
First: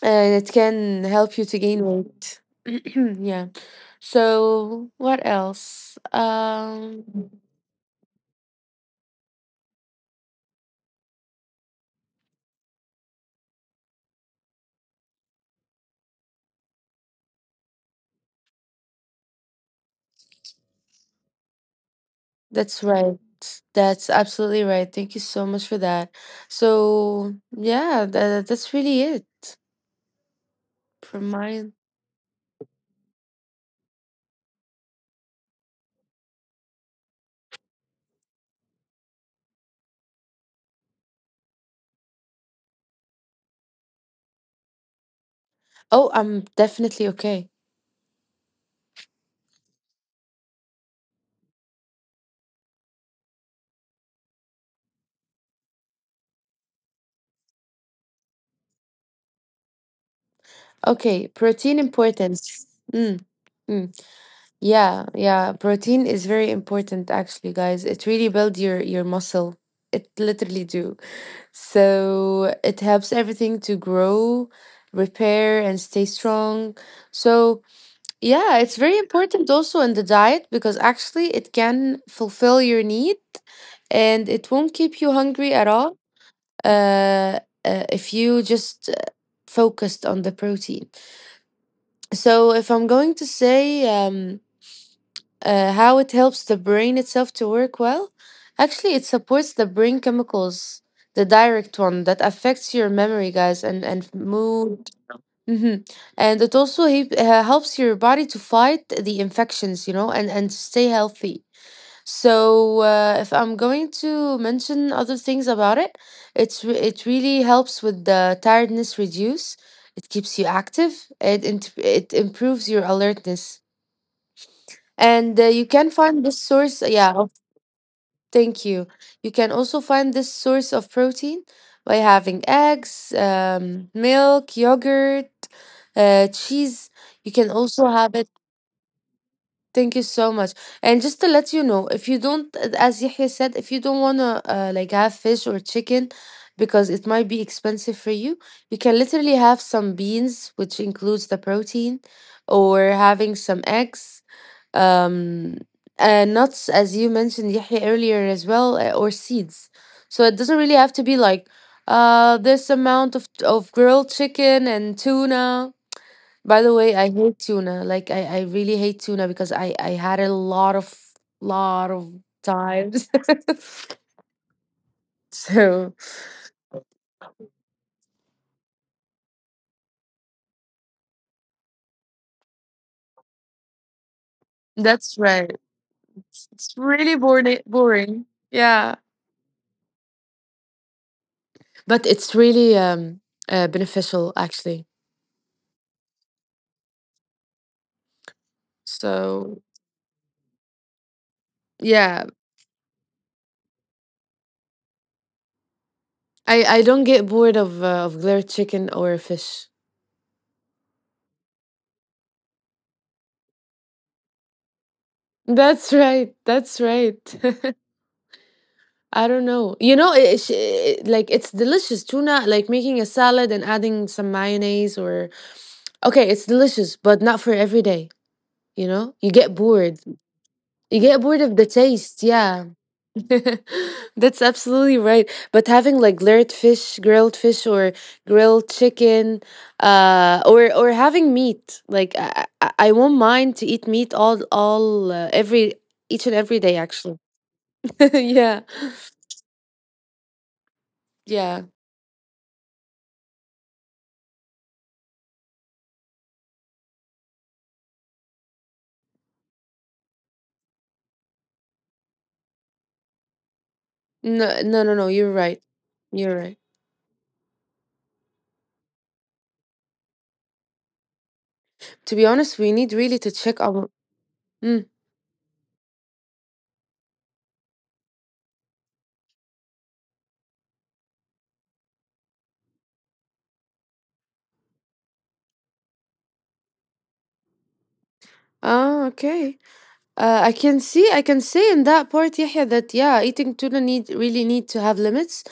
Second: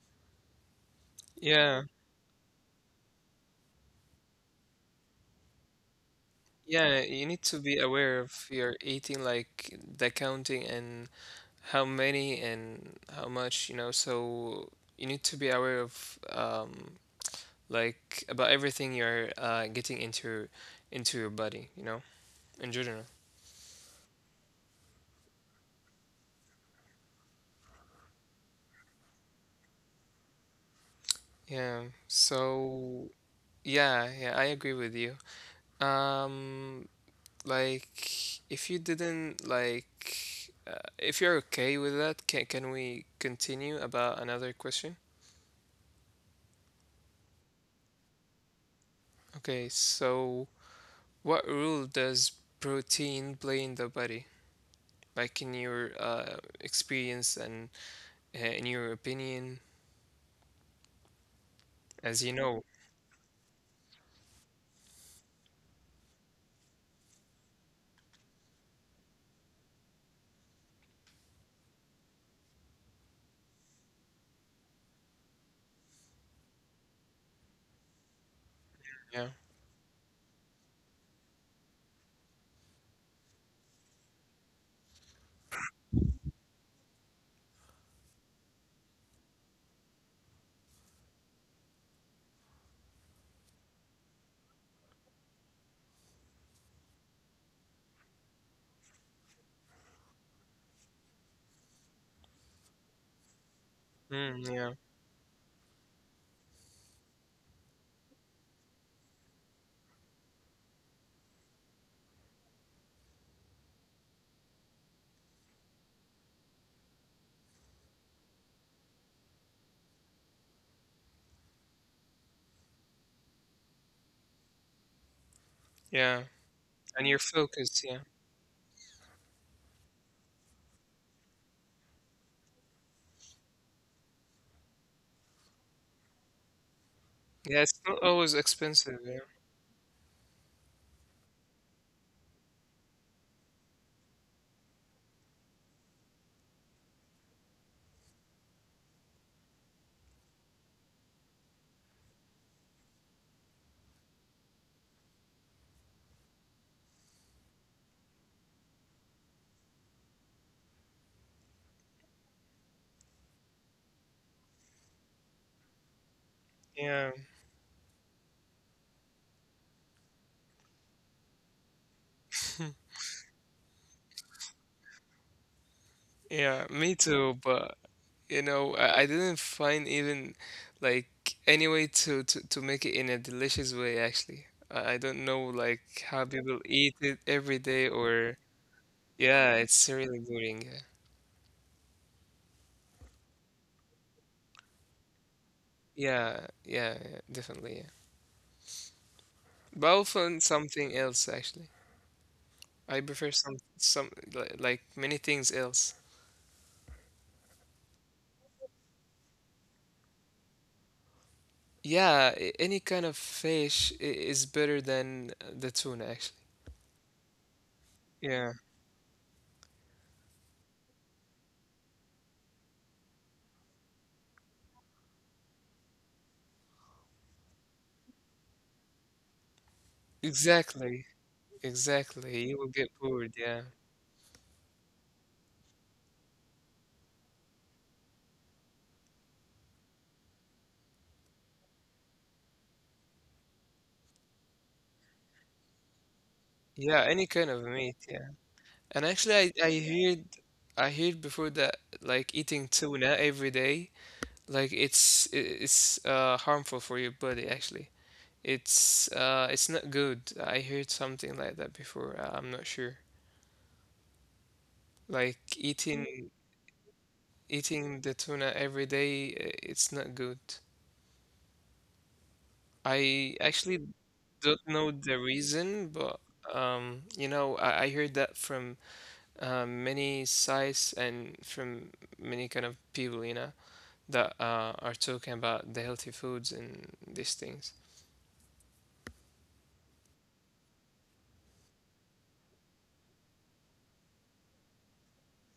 B: and it can help you to
A: Yeah.
B: gain weight. Yeah. So what else?
A: Yeah, you need to be aware of your eating, like the counting and how many and how much, you know, so you need to be aware of like about everything you're getting into your body, you know, in
B: That's
A: general.
B: right. That's absolutely right. Thank you so much for that. So yeah, that's really it from mine.
A: Yeah. So yeah, yeah, I agree with you. Um, like, if you're okay with that, can we continue about another question?
B: Oh, I'm definitely okay.
A: Okay, so what role does protein play in the body? Like in your experience and in your opinion,
B: Okay, protein
A: as you know.
B: importance. Mm, mm. Yeah, yeah. Protein is very important actually, guys. It really builds your muscle. It literally do. So it helps everything to grow, repair, and stay strong. So, yeah, it's very
A: Yeah.
B: important also in the diet because actually it can fulfill your need and it won't keep you hungry at all if you just focused on the protein. So, if I'm going to say, how it helps the brain itself to work well. Actually, it supports the brain chemicals, the direct one that affects your memory, guys, and
A: Mm, yeah.
B: mood. hmm And it also helps your body to fight the infections, you know, and to stay healthy. So if I'm going to mention other things about it, it really helps with the tiredness reduce. It keeps you active. It improves your alertness and you can
A: Yeah.
B: find this source,
A: And your
B: yeah,
A: focus. Yeah,
B: thank you. You can also find this source of protein by having eggs, milk, yogurt, cheese. You
A: yeah.
B: can
A: It's not
B: also have
A: always
B: it.
A: expensive. Yeah,
B: Thank you so much. And just to let you know, if you don't, as Yahya said, if you don't want to like have fish or chicken because it might be expensive for you, you can literally have some beans, which includes the protein, or having some eggs, um, nuts, as you mentioned, Yahya, earlier as well, or seeds. So it doesn't really have to be like this amount of grilled chicken and tuna. By the way,
A: yeah,
B: I hate tuna. Like, I really hate tuna because I had a lot of times. So
A: yeah. Me too. But you know, I didn't find even like any way to, to make it in a delicious way. Actually, I don't
B: that's
A: know
B: right.
A: like how people
B: It's
A: eat
B: it's
A: it
B: really
A: every
B: boring.
A: day or
B: Boring. Yeah.
A: yeah, it's really boring. Yeah,
B: But it's really beneficial, actually.
A: yeah, yeah, yeah definitely. Yeah. But I'll
B: So,
A: find something else actually.
B: yeah,
A: I prefer some like many things else.
B: I don't get bored of glare chicken or fish.
A: Yeah, any kind of fish is better than the tuna, actually.
B: That's right. That's right.
A: Yeah,
B: I don't know. You know, like it's delicious tuna. Like making a salad and adding some mayonnaise, or okay, it's delicious, but not for every day. You know, you get bored.
A: exactly.
B: You get bored of the
A: Exactly. You will
B: taste,
A: get
B: yeah.
A: bored, yeah.
B: That's absolutely right. But having like layered fish, grilled fish, or grilled chicken, or having meat, like I won't mind to eat meat all every each and every
A: Yeah,
B: day
A: any kind
B: actually.
A: of meat, yeah.
B: Yeah,
A: And actually I heard I heard before that
B: yeah.
A: like eating tuna every day, it's harmful for your body actually. It's not good. I heard something like that before. I'm not sure.
B: No, no, no, no.
A: Like
B: You're right. You're right.
A: eating the tuna every day, it's not good.
B: To be honest, we need really
A: I
B: to check
A: actually
B: our.
A: don't know
B: Mm.
A: the reason, but you know, I heard that from many sites and from many kind of people, you know, that are talking about the healthy foods and these things.
B: Ah, okay. I can say in that part, Yahya, that yeah, eating tuna need to have limits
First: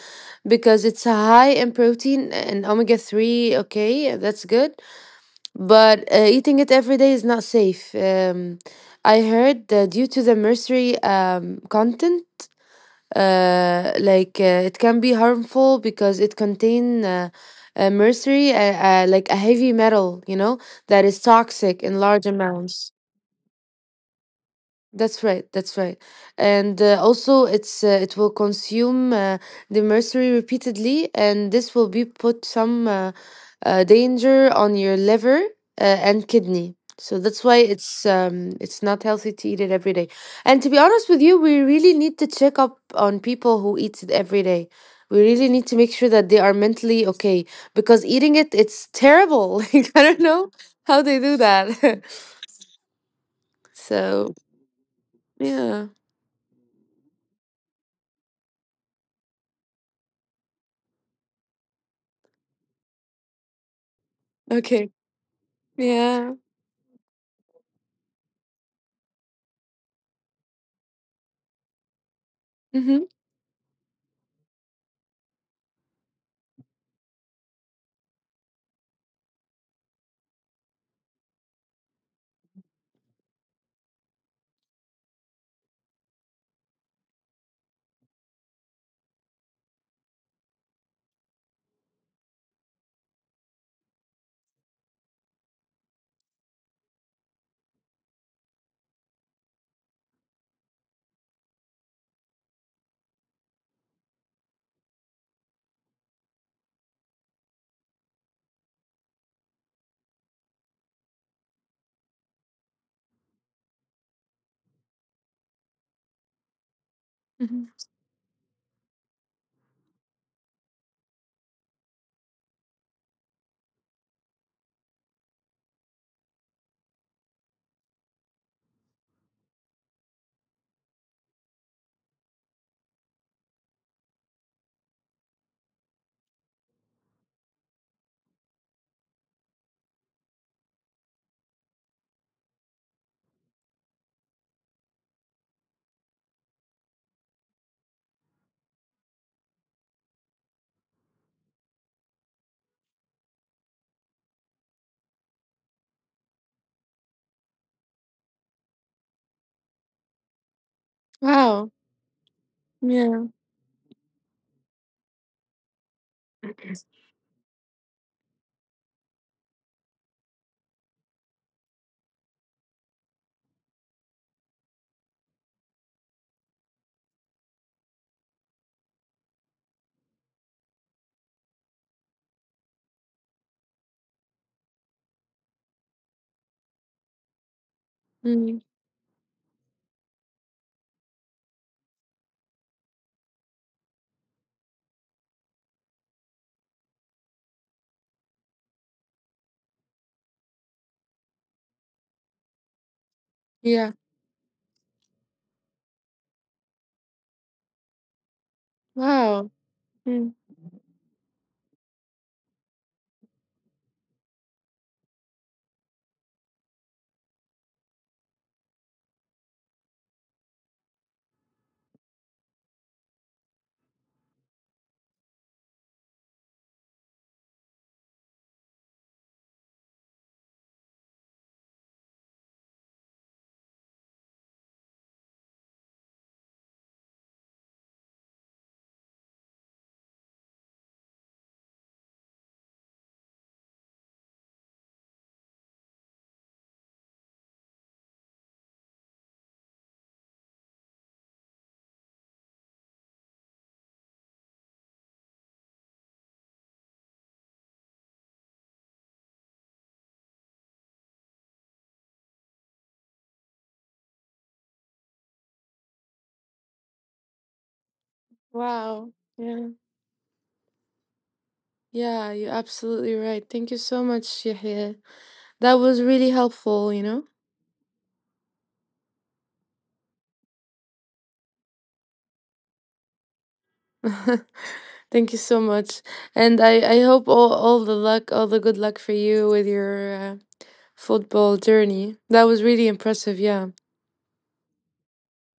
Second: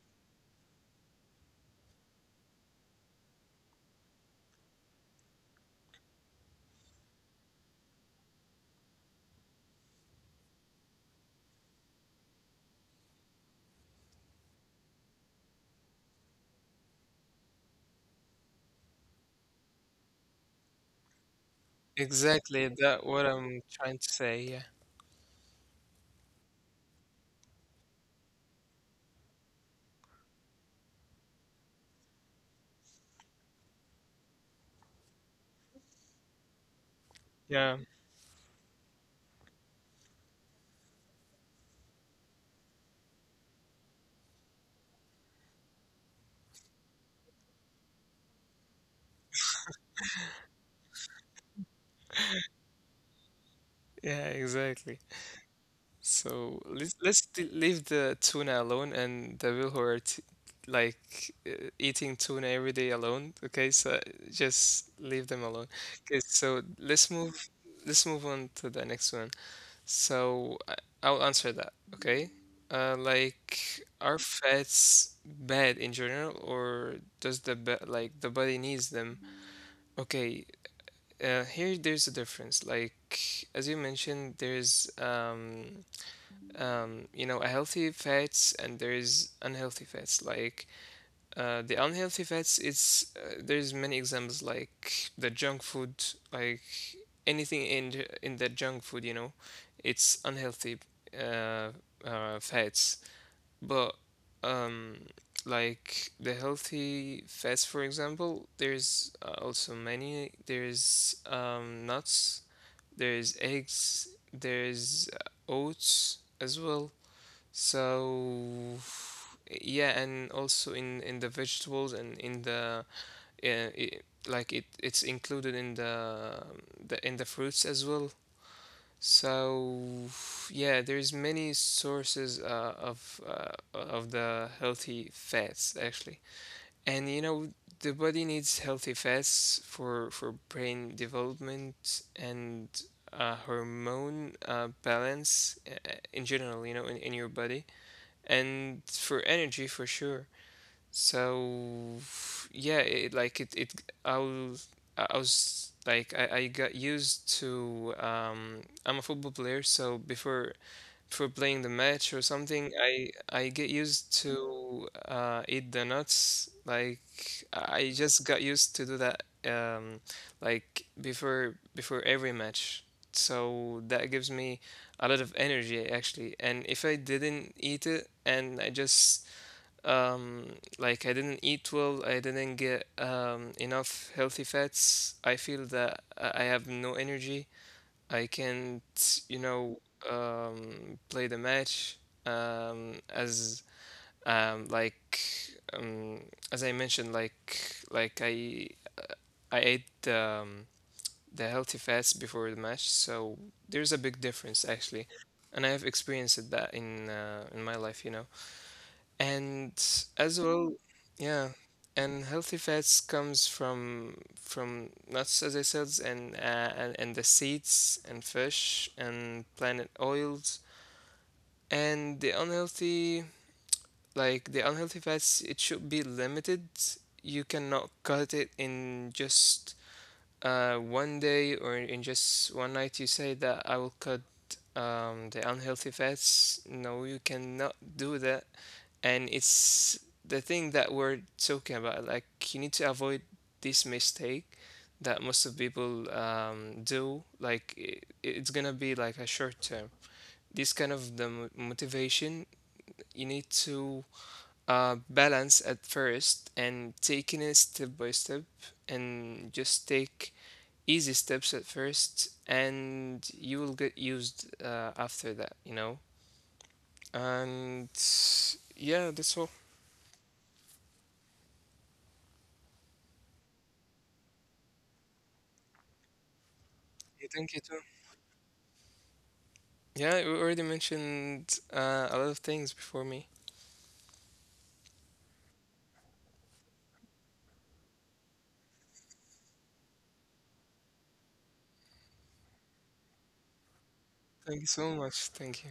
B: because it's high in protein and omega-3. Okay, that's good, but eating it every day is not safe. I heard that due to the mercury content, like it can be harmful because it contain mercury, like a heavy metal, that is toxic in large
A: Exactly,
B: amounts.
A: that what I'm trying to say. Yeah,
B: That's right. That's right. And also, it will consume the mercury repeatedly, and this will be put some danger on your liver and kidney. So that's why
A: yeah,
B: it's not healthy to eat it every day. And to be honest with you, we really need to check up on people who eat it every day. We really need to make sure that they are mentally okay because eating it, it's terrible. Like I don't know how they do that.
A: yeah,
B: So
A: exactly.
B: yeah.
A: So leave the tuna alone and the people who are like eating tuna every day alone. Okay, so
B: Okay.
A: just leave them alone. Okay,
B: Yeah.
A: so let's move on to the next one. So I'll answer that. Okay,
B: Mhm.
A: like are fats bad in general, or does like the body needs them? Okay, here there's a difference. Like as you mentioned, there's you know, a healthy fats and there is unhealthy fats. Like the unhealthy fats, it's there's many examples like the junk food, like anything in in the junk food, you know, it's unhealthy uh, fats. But um, like the healthy fats, for example, there's also many. There's nuts, there's eggs, there's oats as well,
B: Mhm.
A: so yeah, and also in the vegetables and in the I like it it's included in the fruits as well. So yeah, there's many sources of the healthy fats actually. And you know the body needs healthy fats for brain development and hormone balance in general, you know, in your body and for energy for sure. So yeah, it, like it I was I got used to I'm a football player, so before for playing the
B: Wow.
A: match or something.
B: Yeah.
A: I get used to eat the nuts. Like I just got used to do that. Like before every match. So that gives me a lot of energy actually. And if I didn't eat it and I just um, like I didn't eat well, I didn't get enough healthy fats. I feel that I have no energy. I
B: Mm.
A: can't, you know, play the match um, as um, like um, as I mentioned, like I uh, I ate the healthy fats before the match, so there's a
B: Yeah.
A: big difference actually, and I have experienced that in my life, you know,
B: Wow.
A: and as
B: Mm.
A: well, yeah. And healthy fats comes from nuts, as I said, and and the seeds and fish and plant oils. And the unhealthy, like the unhealthy fats it should be limited. You cannot cut it in just one day or in just one night. You say that I will cut the unhealthy fats. No, you cannot do that. And it's the thing that we're talking about. Like, you need to avoid this mistake that most of people do. Like I It's gonna be like a short term, this kind of motivation. You need to balance at first and taking it step by step, and just take easy steps at first, and you will get used after that, you know. And yeah,
B: Wow.
A: that's all.
B: Yeah. Yeah, you're absolutely right. Thank you so much, Yahya. That was really helpful, you
A: Yeah,
B: know?
A: thank you too. Yeah, you already mentioned a lot of things before me.
B: Thank you so much. And I hope all the good luck for you with your football journey. That was really impressive, yeah.
A: Thank you so much. Thank you.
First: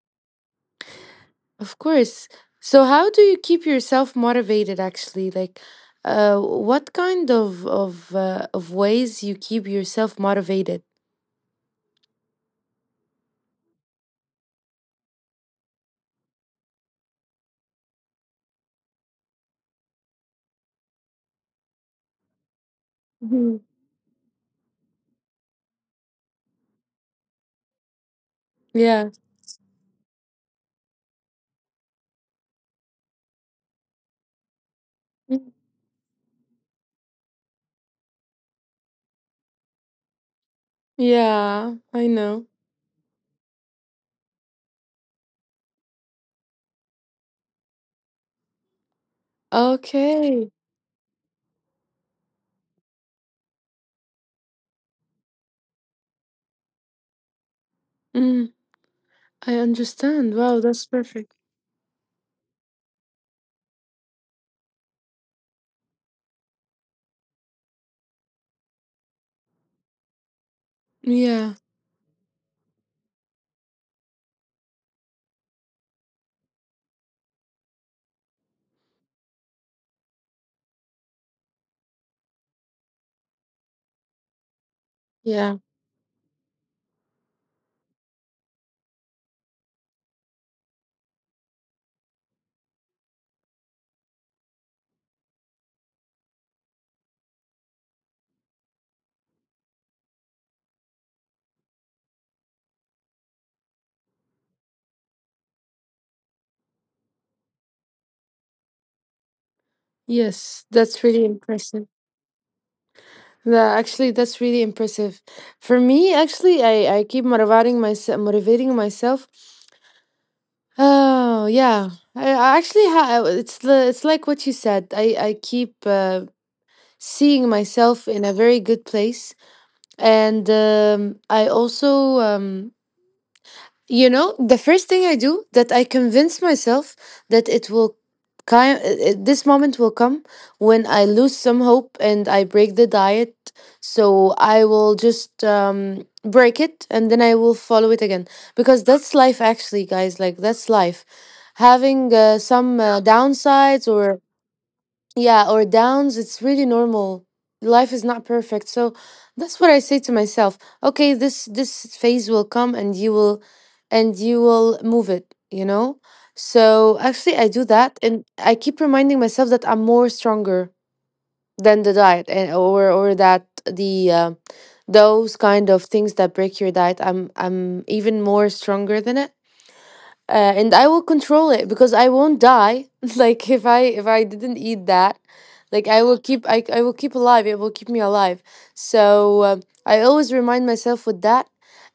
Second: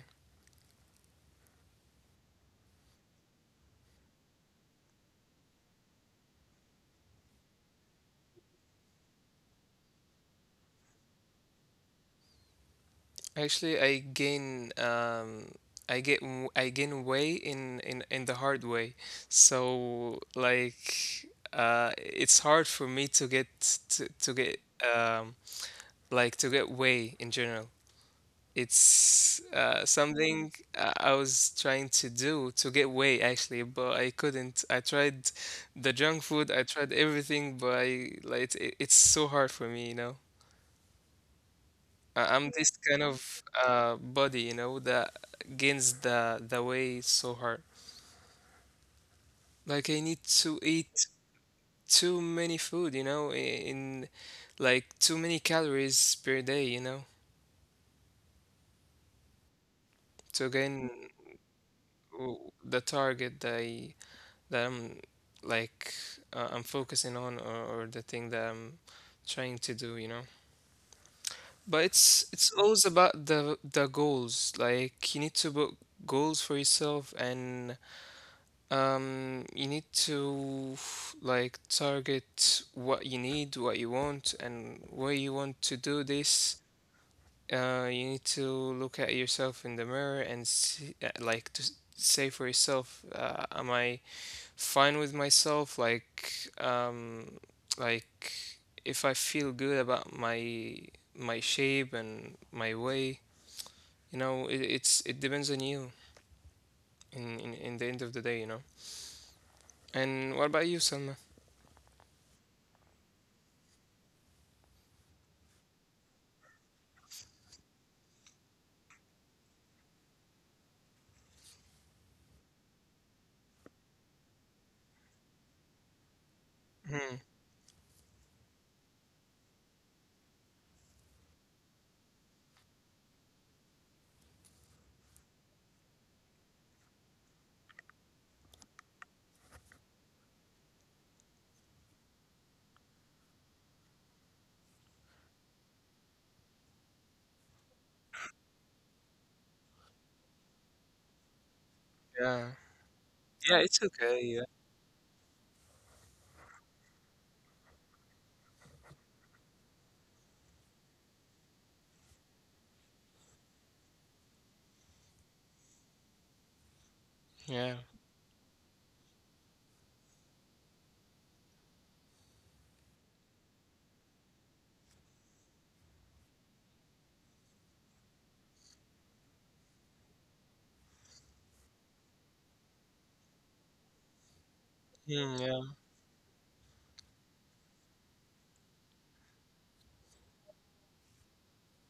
B: Of course. So how do you keep yourself motivated actually? Like what kind of ways you keep yourself motivated?
A: Actually, I get I gain way in in the hard way. So like it's hard for me to get
B: Mhm.
A: to get um, like to get way in general.
B: Yeah.
A: It's something I was trying to do to get away actually, but I couldn't. I tried
B: Mm.
A: the junk food, I tried everything, but I like it, it's so hard for me, you know.
B: Yeah, I
A: I'm
B: know.
A: this kind of body, you know, that gains the weight so hard. Like I need
B: Okay.
A: to eat too many food, you know, in like too many calories per day, you know,
B: Mm, I understand.
A: to
B: Wow,
A: gain
B: that's perfect.
A: the target that I that I'm like I'm focusing on, or the thing that I'm trying to do, you know.
B: Yeah.
A: But it's always about the goals. Like you need to put goals for yourself and you need to like target what you need, what you want and where you
B: Yeah.
A: want to do this. You need to look at yourself in the mirror and see, like to say for yourself, am I fine with myself, um like if I feel good about my my shape and my way, you know? It's it depends on you in, in the end of the day, you know. And what about you, Selma?
B: Yes, that's really impressive. That, actually, that's really impressive. For me, actually, I keep motivating myself Oh yeah, I actually it's like what you said. I keep
A: hmm
B: seeing myself in a very good place, and I also the first thing I do that I convince myself that it will kind this moment will come when I lose some hope and I break the diet. So I will just break it and then I will follow it again because that's life actually, guys. Like that's life. Having
A: yeah,
B: some
A: yeah, it's
B: downsides or
A: okay, yeah,
B: yeah, or downs, it's really normal. Life is not perfect, so that's what I say to myself: okay, this phase will come, and you will move it, you know. So actually I do
A: yeah.
B: that, and I keep reminding myself that I'm more stronger than the diet, and or that the those kind of things that break your diet, I'm even more stronger than it, and I will control it because I won't die. Like if I didn't eat that,
A: Hmm, yeah.
B: like I will keep alive. It will keep me alive. So um, I always remind myself with that,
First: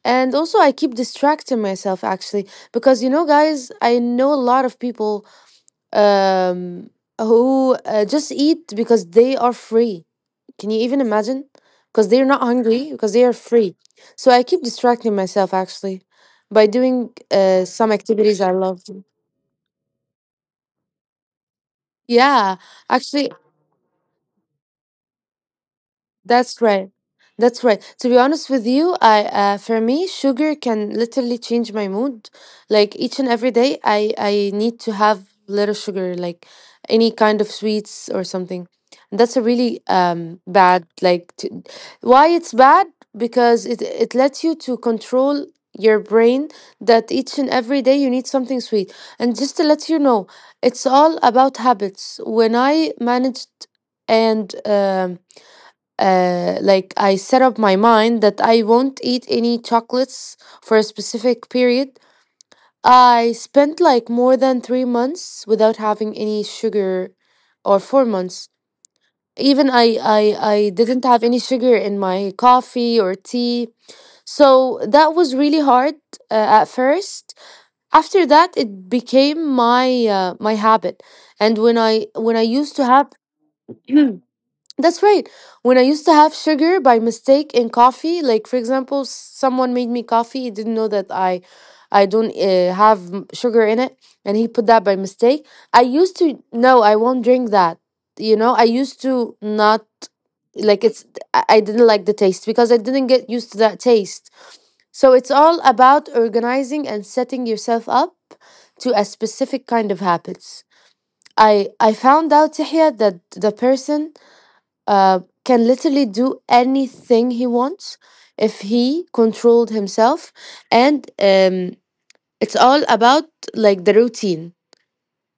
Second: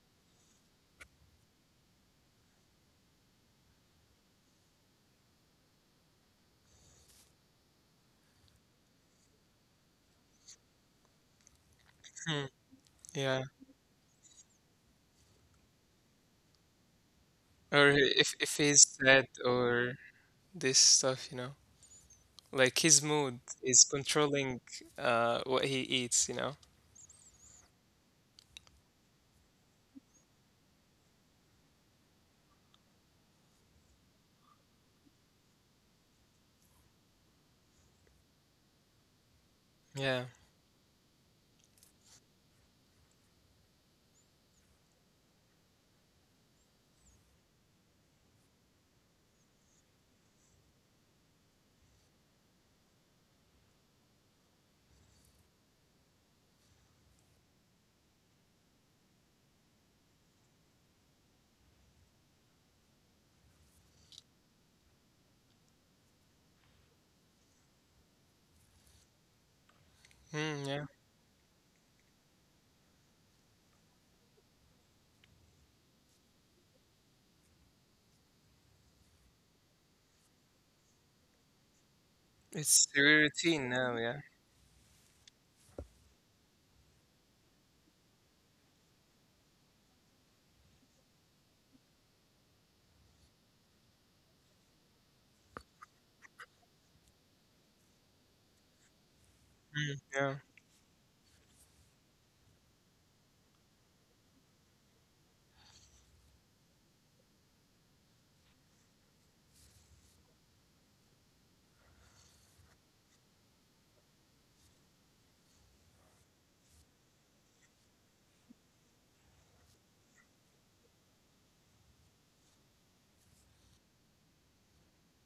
B: and also I keep distracting myself actually because you know guys, I know a lot of people um, who just eat because they are free. Can you even imagine? Because they're not
A: Hmm,
B: hungry, because they are
A: yeah,
B: free. So I keep distracting myself actually by doing
A: or
B: some activities I
A: if
B: love.
A: he's sad or this stuff, you know,
B: Yeah,
A: like his
B: actually,
A: mood is controlling what he eats, you know?
B: that's right. That's right. To be honest with you, I for me, sugar can literally change my mood. Like each and every day, I need to have little sugar, like any kind of sweets or something. And that's a really
A: Yeah.
B: bad why it's bad because it lets you to control your brain that each and every day you need something sweet. And just to let you know, it's all about habits. When I managed and um like I set up my mind that I won't eat any chocolates for a specific period. I spent like more than 3 months without having any sugar, or 4 months. Even I
A: Hmm, yeah.
B: didn't have any sugar in my coffee or tea. So that was really hard at first. After that, it became my habit. And when I used to
A: It's
B: have
A: your routine now, yeah.
B: that's right. When I used to have sugar by mistake in coffee, like for example, someone made me coffee, he didn't know that I don't have sugar in it, and he put that by mistake. I used to no, I won't drink that. You know, I used to not
A: Mm, yeah,
B: like it's I didn't like the taste because I didn't get used to that taste. So it's all about organizing and setting yourself up to a specific kind of habits. I found out Tahia that the person can literally do anything he wants if he controlled himself. And it's all about like the routine.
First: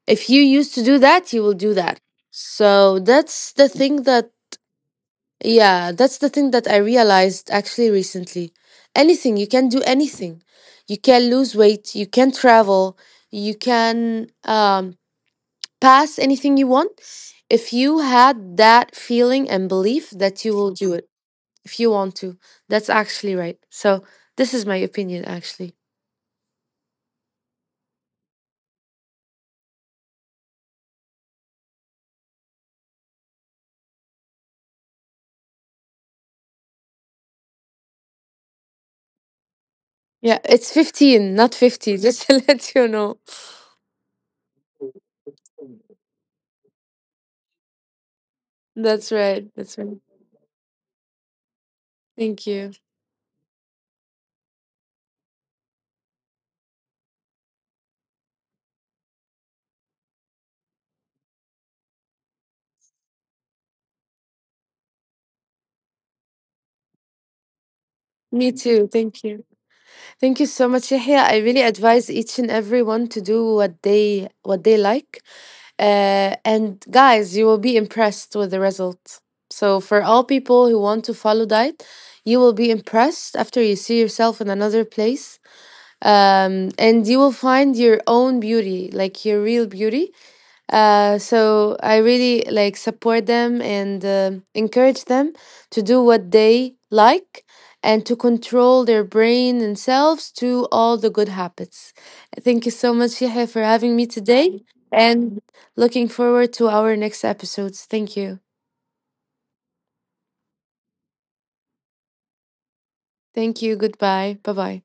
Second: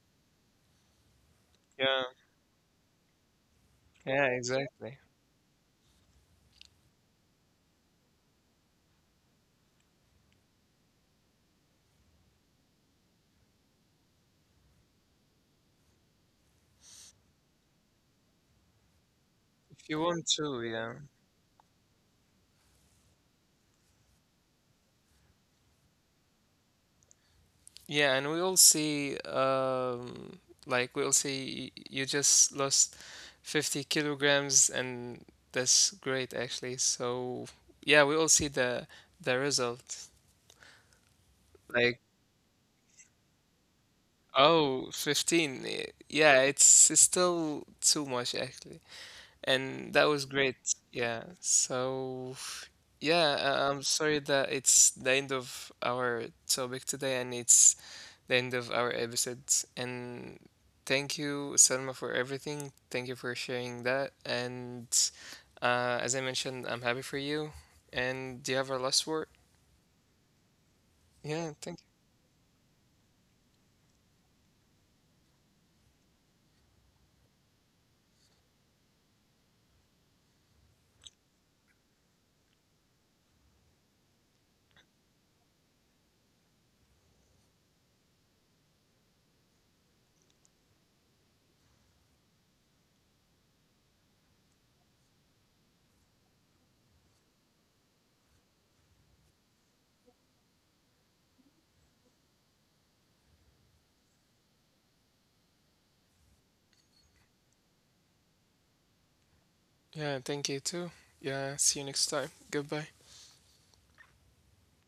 B: If you used to do that, you will do that.
A: yeah,
B: So that's the thing
A: yeah,
B: that,
A: exactly.
B: yeah, that's the thing that I realized actually recently. Anything, you can do anything. You can lose weight, you can travel, you can pass anything you want if you had that feeling and
A: If you
B: belief
A: want
B: that you
A: to,
B: will do
A: yeah.
B: it if you want to. That's actually right. So this is my opinion actually.
A: Yeah, and we all see, like, we all see you just lost 50 kilograms, and that's great, actually. So, yeah, we all see the result.
B: Yeah, it's 15, not
A: Like,
B: 50. Just to let you know.
A: oh, 15, 15. Yeah, it's still too much, actually.
B: That's right. That's
A: And
B: right.
A: that was great. Yeah. So,
B: Thank you.
A: yeah, I'm sorry that it's the end of our topic today, and it's the end of our episode. And thank you, Selma, for everything. Thank you for sharing that. And as I mentioned, I'm happy for you. And do
B: Me
A: you have a
B: too.
A: last
B: Thank
A: word?
B: you. Thank you so much, Yahya. I
A: Yeah,
B: really
A: thank.
B: advise each and everyone to do what they like. And guys, you will be impressed with the result. So for all people who want to follow diet, you will be impressed after you see yourself in another place and you will find your own beauty, like your real beauty. So I really like support them and encourage them to do what they like and to control their brain and selves to all the good habits. Thank you so much, Yahya, for having me today and looking forward to our next episodes. Thank you.
A: Yeah, thank you too. Yeah, see you next time. Goodbye.
B: Thank you. Goodbye. Bye bye.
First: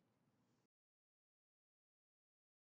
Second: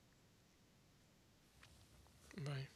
A: Bye.